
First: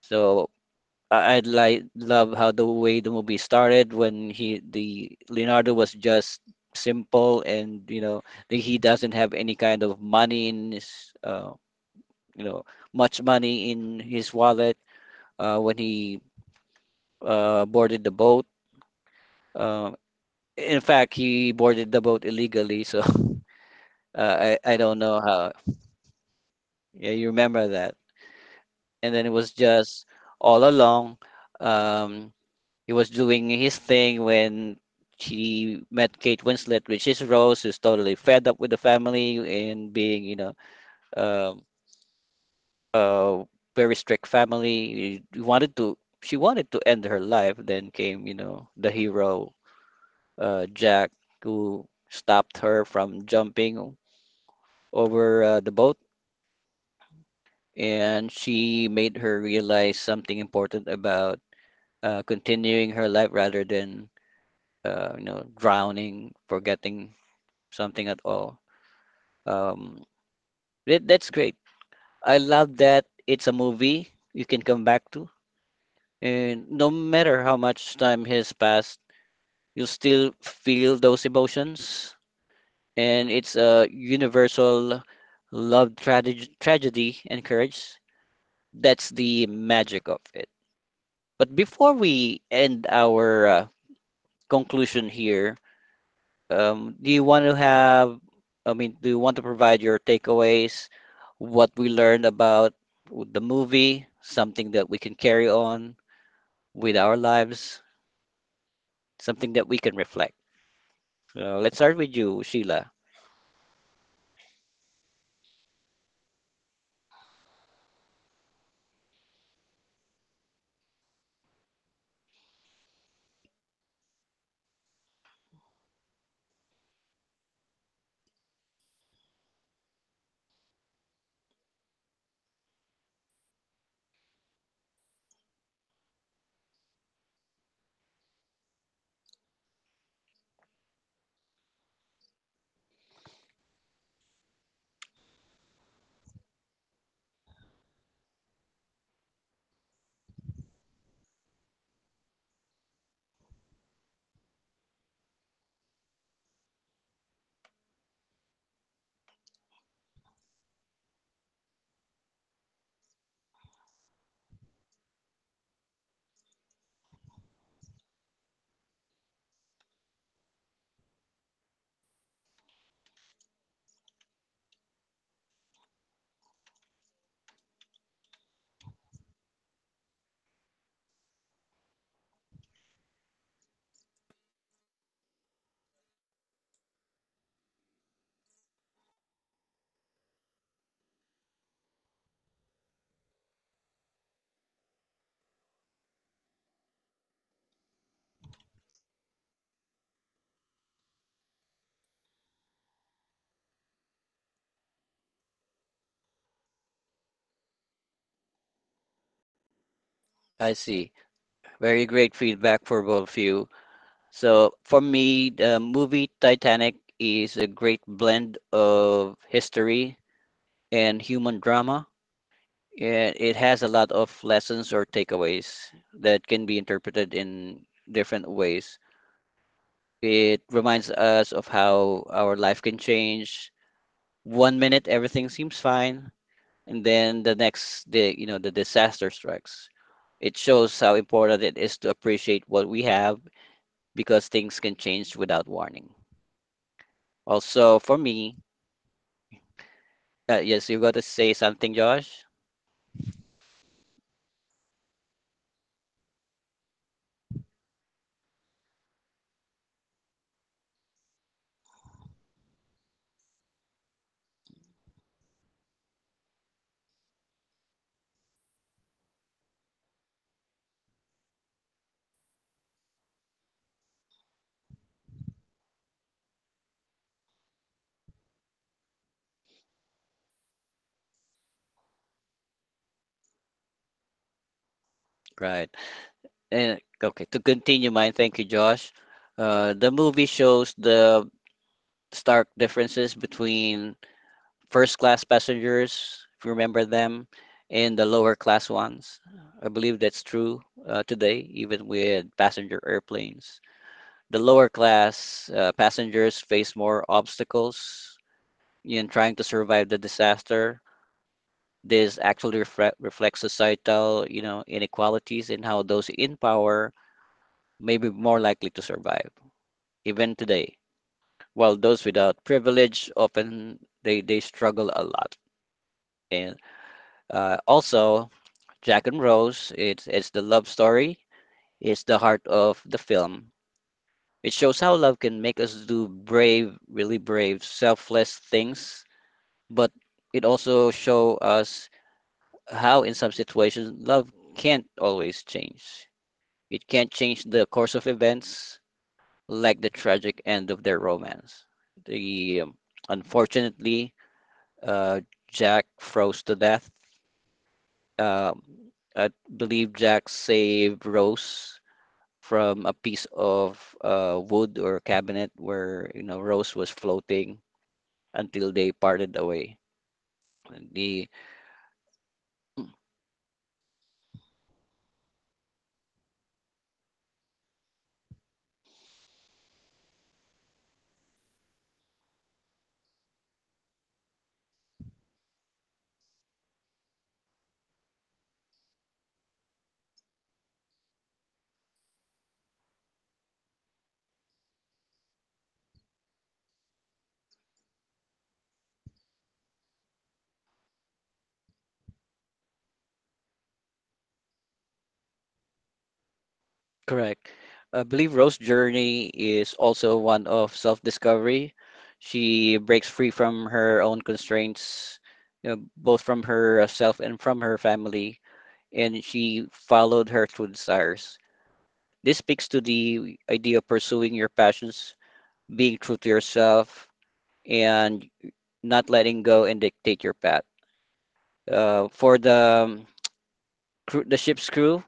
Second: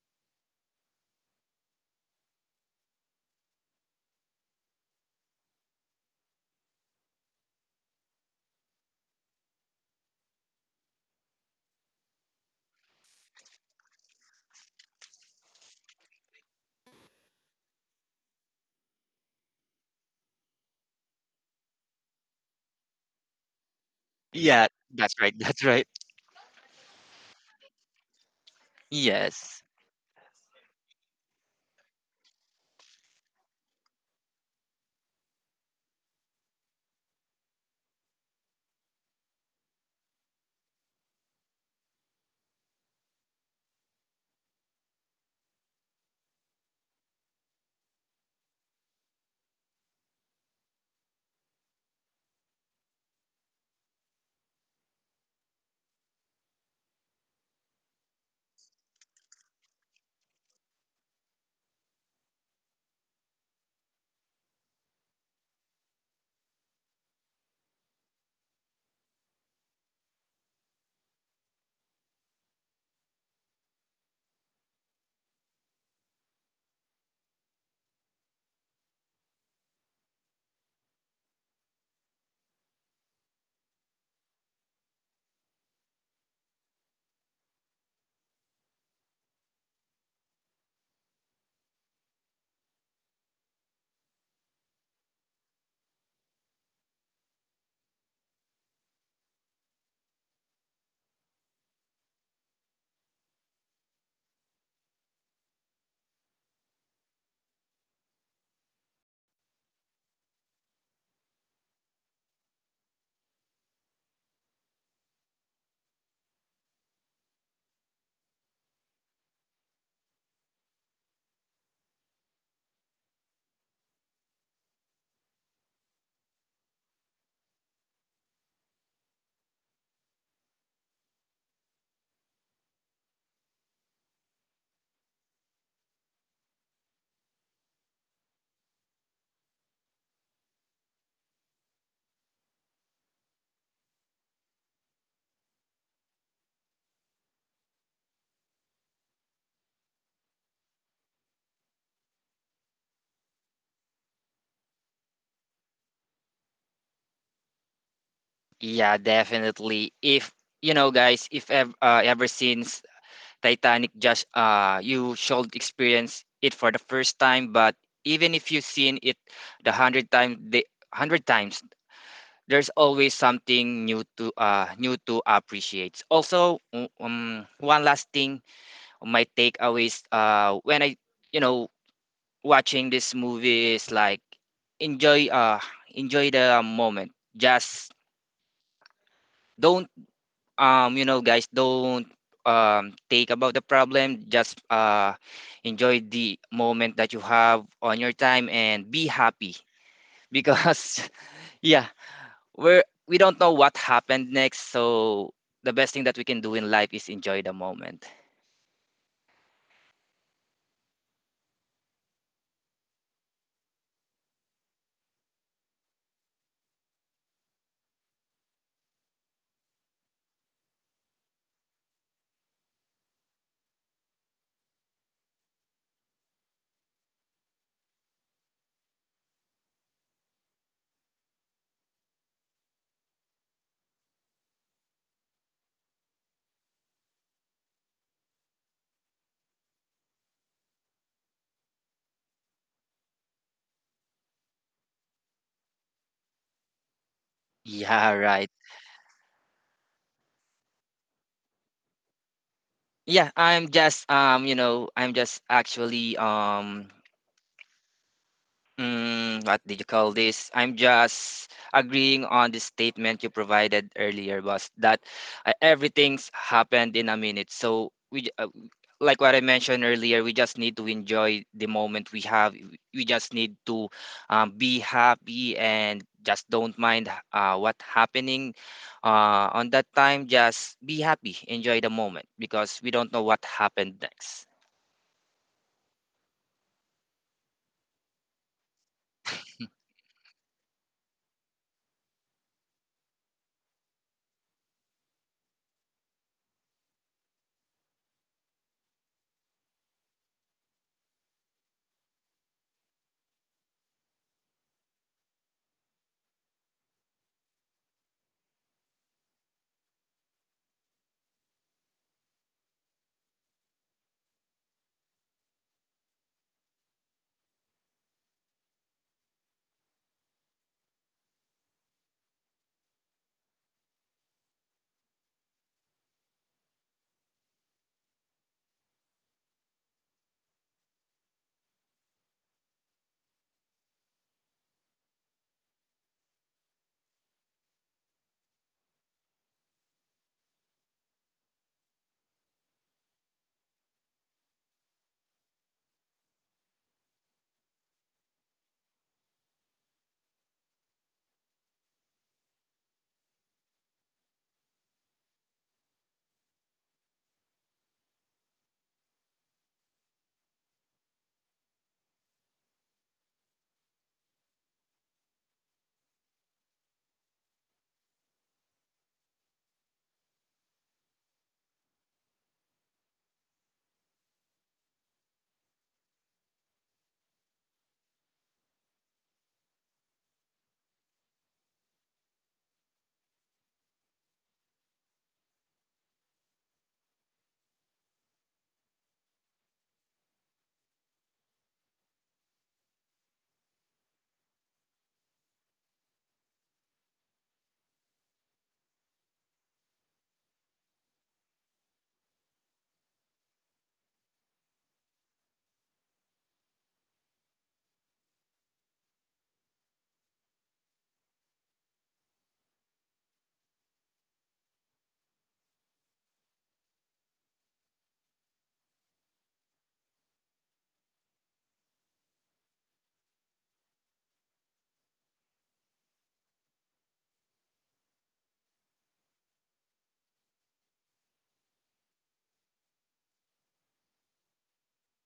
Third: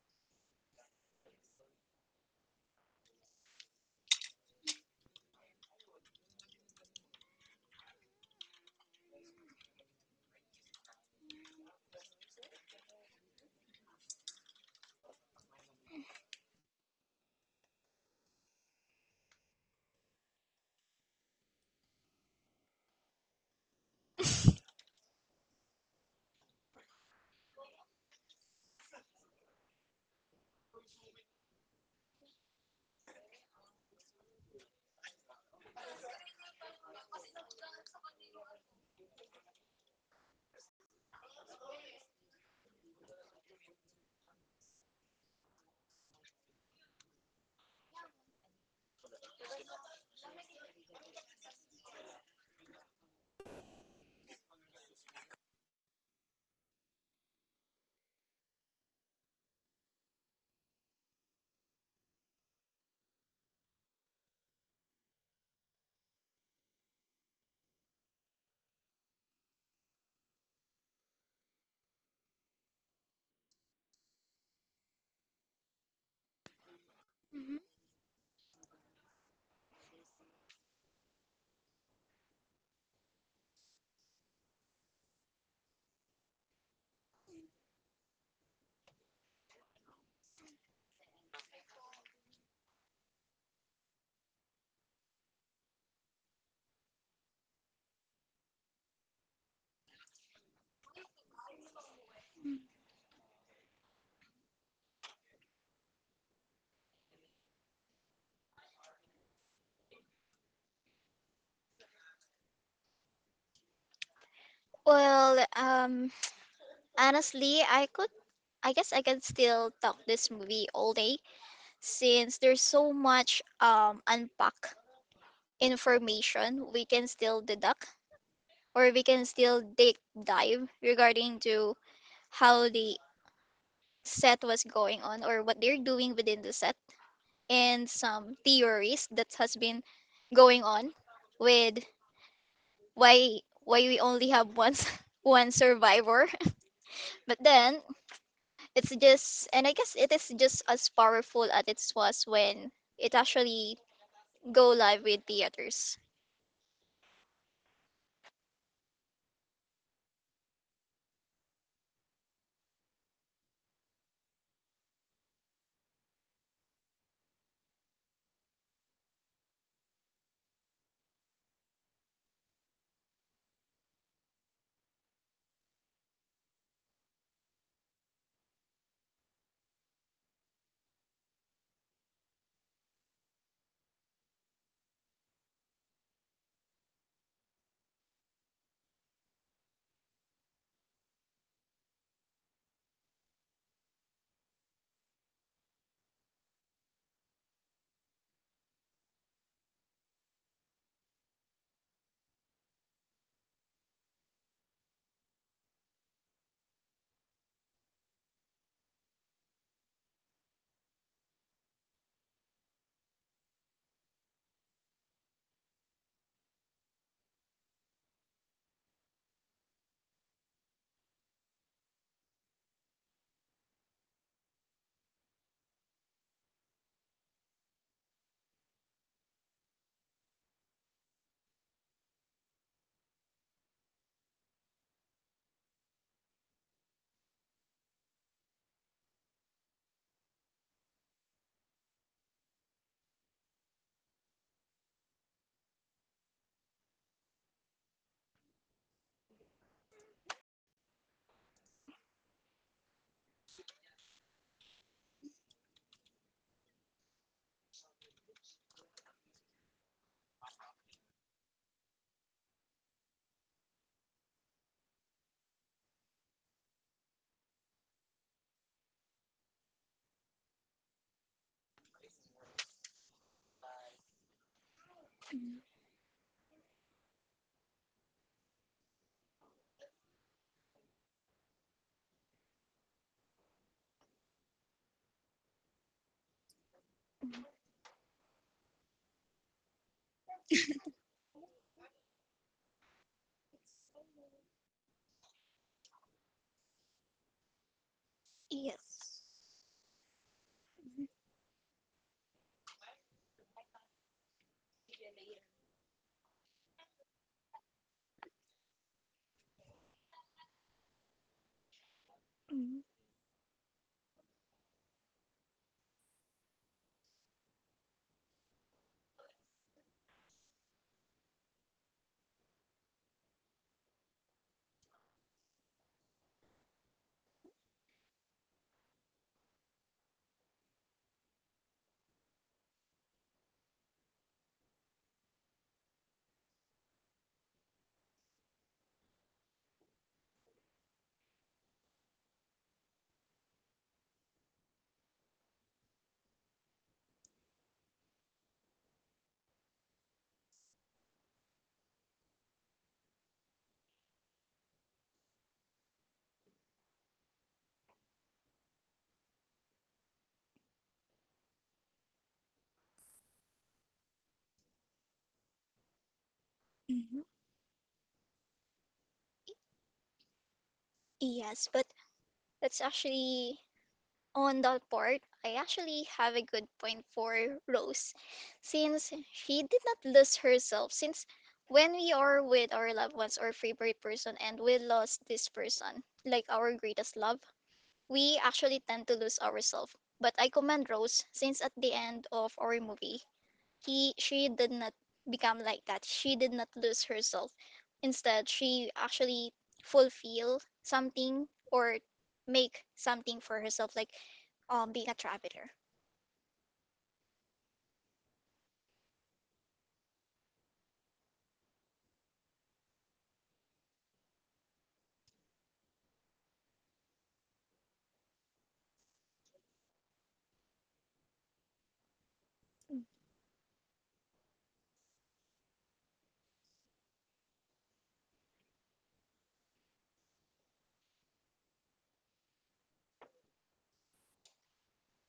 Speaker 1: So I- I'd like love how the way the movie started when he the Leonardo was just simple, and you know that he doesn't have any kind of money in his, you know much money in his wallet when he boarded the boat. Um, in fact, he boarded the boat illegally, so
Speaker 3: Yeah,
Speaker 1: I don't
Speaker 3: that's
Speaker 1: know
Speaker 3: right.
Speaker 1: how.
Speaker 3: That's right.
Speaker 1: Yeah, you remember that. And then it was
Speaker 3: Yes.
Speaker 1: just all along. Um, he was doing his thing when he met Kate Winslet, which is Rose, who's totally fed up with the family and being, you know, um, uh, very strict family. He wanted to. She wanted to end her life. Then came, you know, the hero Jack, who stopped her from jumping over the boat, and she made her realize something important about continuing her life rather than, you know, drowning, forgetting something at all. Um, that's great. I love that it's a movie you can come back to, and no matter how
Speaker 2: Mhm.
Speaker 1: much time has passed, you still feel those emotions, and it's a universal love tragedy and courage. That's the magic of it. But before we end our conclusion here, do you want to have, I mean, do you want to provide your takeaways, what we learned about the movie, something that we can carry on with our lives, something that we can reflect? So let's start with you, Sheila.
Speaker 2: Well, honestly, I guess I can still talk this movie all day since there's so much unpack information we can still deduct or we can still deep dive regarding to how the set was going on or what they're doing within the set, and some theories that has been going on with, why why we only have one one survivor. But then it's just and I guess it is just as powerful as it was when it actually go live with theaters.
Speaker 3: Yeah, definitely. If you know, guys, if ever, ever since Titanic, just you should experience it for the first time. But even if you've seen it the hundred times, there's always something new to new to appreciate. Also, one last thing, my takeaways. When I you know watching this movie is like enjoy uh enjoy the moment. Just don't you know, guys, don't take about the problem. Just enjoy the moment that you have on your time and be happy because yeah, we're we don't know what happened next. So the best thing that we can do in life is enjoy the moment.
Speaker 1: I see. Very great feedback for both of you. So for me, the movie Titanic is a great blend of history and human drama. And it has a lot of lessons or takeaways that can be interpreted in different ways. It reminds us of how our life can change. One minute everything seems fine, and then the next day, you know, the disaster strikes. It shows how important it is to appreciate what we have because things can change without warning. Also,
Speaker 3: Yeah,
Speaker 1: for
Speaker 3: right.
Speaker 1: me, yes, you got to say something, Josh.
Speaker 3: Yeah, I'm just I'm just actually mm, what did you call this? I'm just agreeing on the statement you provided earlier, boss, that everything's happened in a minute. So we, like what I mentioned earlier, we just need to enjoy the moment we have. We just need to be happy and just don't mind what happening on that time. Just be happy, enjoy the moment because we don't know what happened next.
Speaker 1: Right. And okay, to continue mine, thank you, Josh. The movie shows the stark differences between first class passengers, if you remember them, and the lower class
Speaker 2: Yes.
Speaker 1: ones. I believe that's true today, even with passenger airplanes. The lower class passengers face more obstacles in trying to survive the disaster. This actually reflects societal, you know, inequalities in how those in power may be more likely to survive, even today, while those without privilege often they struggle a lot. And also, Jack and Rose, it's the love story, it's the heart of the film. It shows how love can make us do brave, really brave, selfless things, but it also show us how in some situations love can't always change. It can't change the course of events, like the tragic end of their romance. The unfortunately, uh, Jack froze to death. Um, I believe Jack saved Rose from a piece of, wood or cabinet where you know Rose was
Speaker 2: Mhm.
Speaker 1: floating until they parted away. The
Speaker 2: Yes, but that's actually on that part, I actually have a good point for Rose, since she did not lose herself. Since when we are with our loved ones or favorite person and we lost this person, like our greatest love, we actually tend to lose ourselves. But I commend Rose, since at the end of our movie, he she did not become like that, she did not lose herself, instead she actually fulfill something or make something for herself, like being a traveler.
Speaker 1: Correct. I believe Rose's journey is also one of self-discovery. She breaks free from her own constraints, you know, both from herself and from her family, and she followed her true desires. This speaks to the idea of pursuing your passions, being true to yourself, and not letting go and dictate your path. For the um, the ship's crew,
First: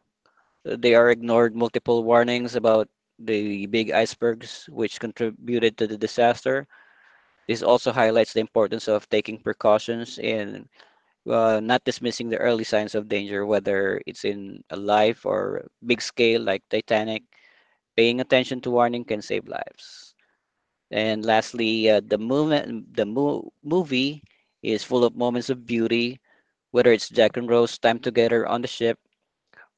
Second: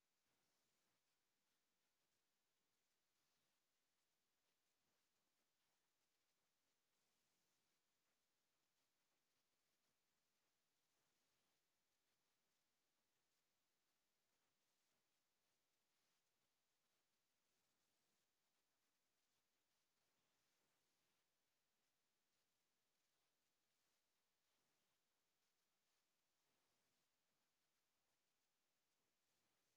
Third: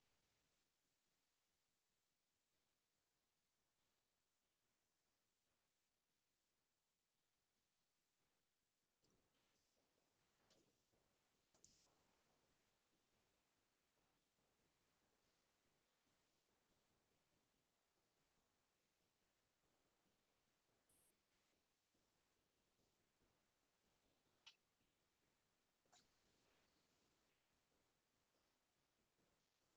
Speaker 1: they are ignored multiple warnings about the big icebergs, which contributed to the disaster. This also highlights the importance of taking precautions and not dismissing the early signs of danger, whether it's in a life or big scale like Titanic. Paying attention to warning can save lives. And lastly, the movie is full of moments of beauty, whether it's Jack and Rose time together on the ship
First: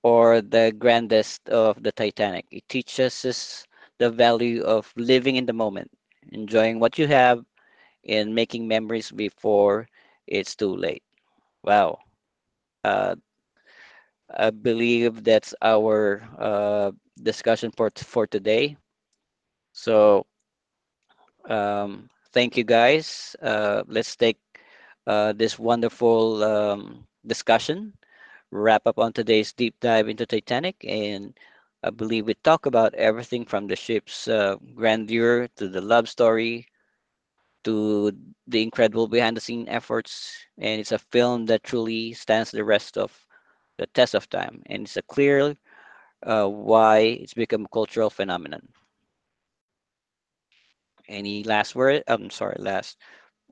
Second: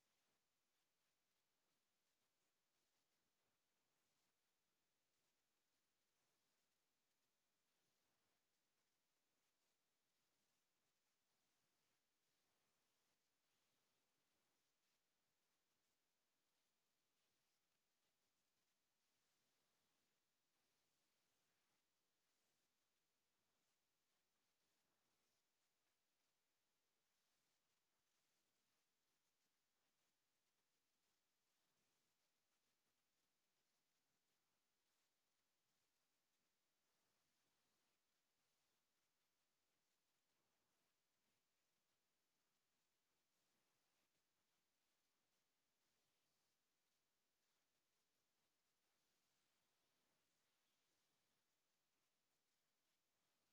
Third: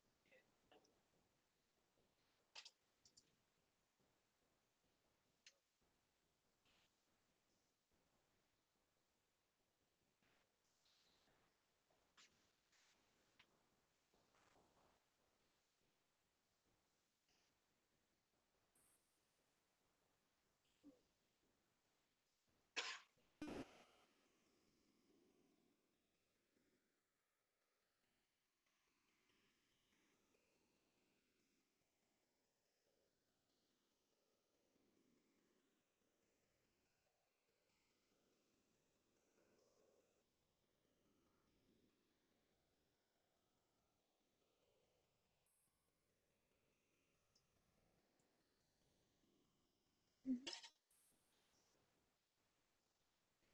Speaker 1: or the grandest of the Titanic. It teaches us the value of living in the moment, enjoying what you have, and making memories before it's too late. Wow. Uh, I believe that's our discussion for, for today. So, thank you guys. Let's take this wonderful discussion wrap up on today's deep dive into Titanic, and I believe we talk about everything from the ship's grandeur to the love story to the incredible behind-the-scene efforts. And it's a film that truly stands the test of time, and it's a clear why it's become a cultural phenomenon. Any last word? I'm sorry, last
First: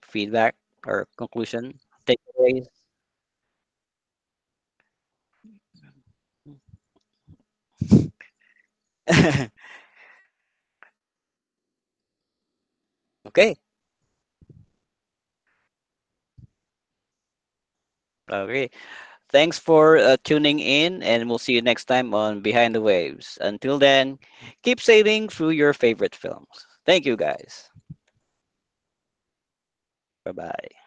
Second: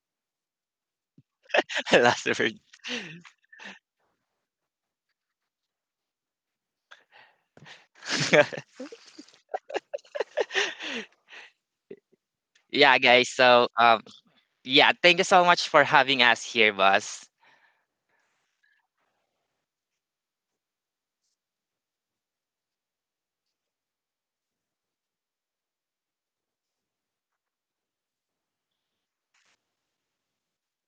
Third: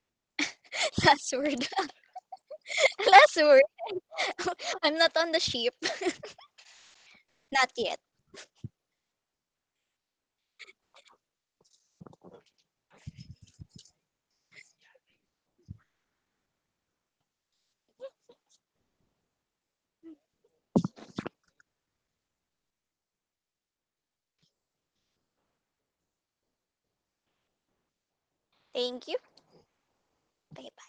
Speaker 1: feedback or
Speaker 2: Last word.
Speaker 1: conclusion
Speaker 3: Last word.
Speaker 1: takeaways?
Speaker 2: Last word. I'm not on the ship. Not yet.
Speaker 3: Yeah, guys.
Speaker 1: Okay,
Speaker 3: So yeah, thank you so much for having us here, boss.
Speaker 1: okay. Thanks for tuning in, and we'll see you next time on Behind the Waves. Until then, keep sailing through your favorite films. Thank you, guys.
Speaker 2: Thank you.
Speaker 1: Bye
Speaker 2: Bye.
Speaker 1: bye.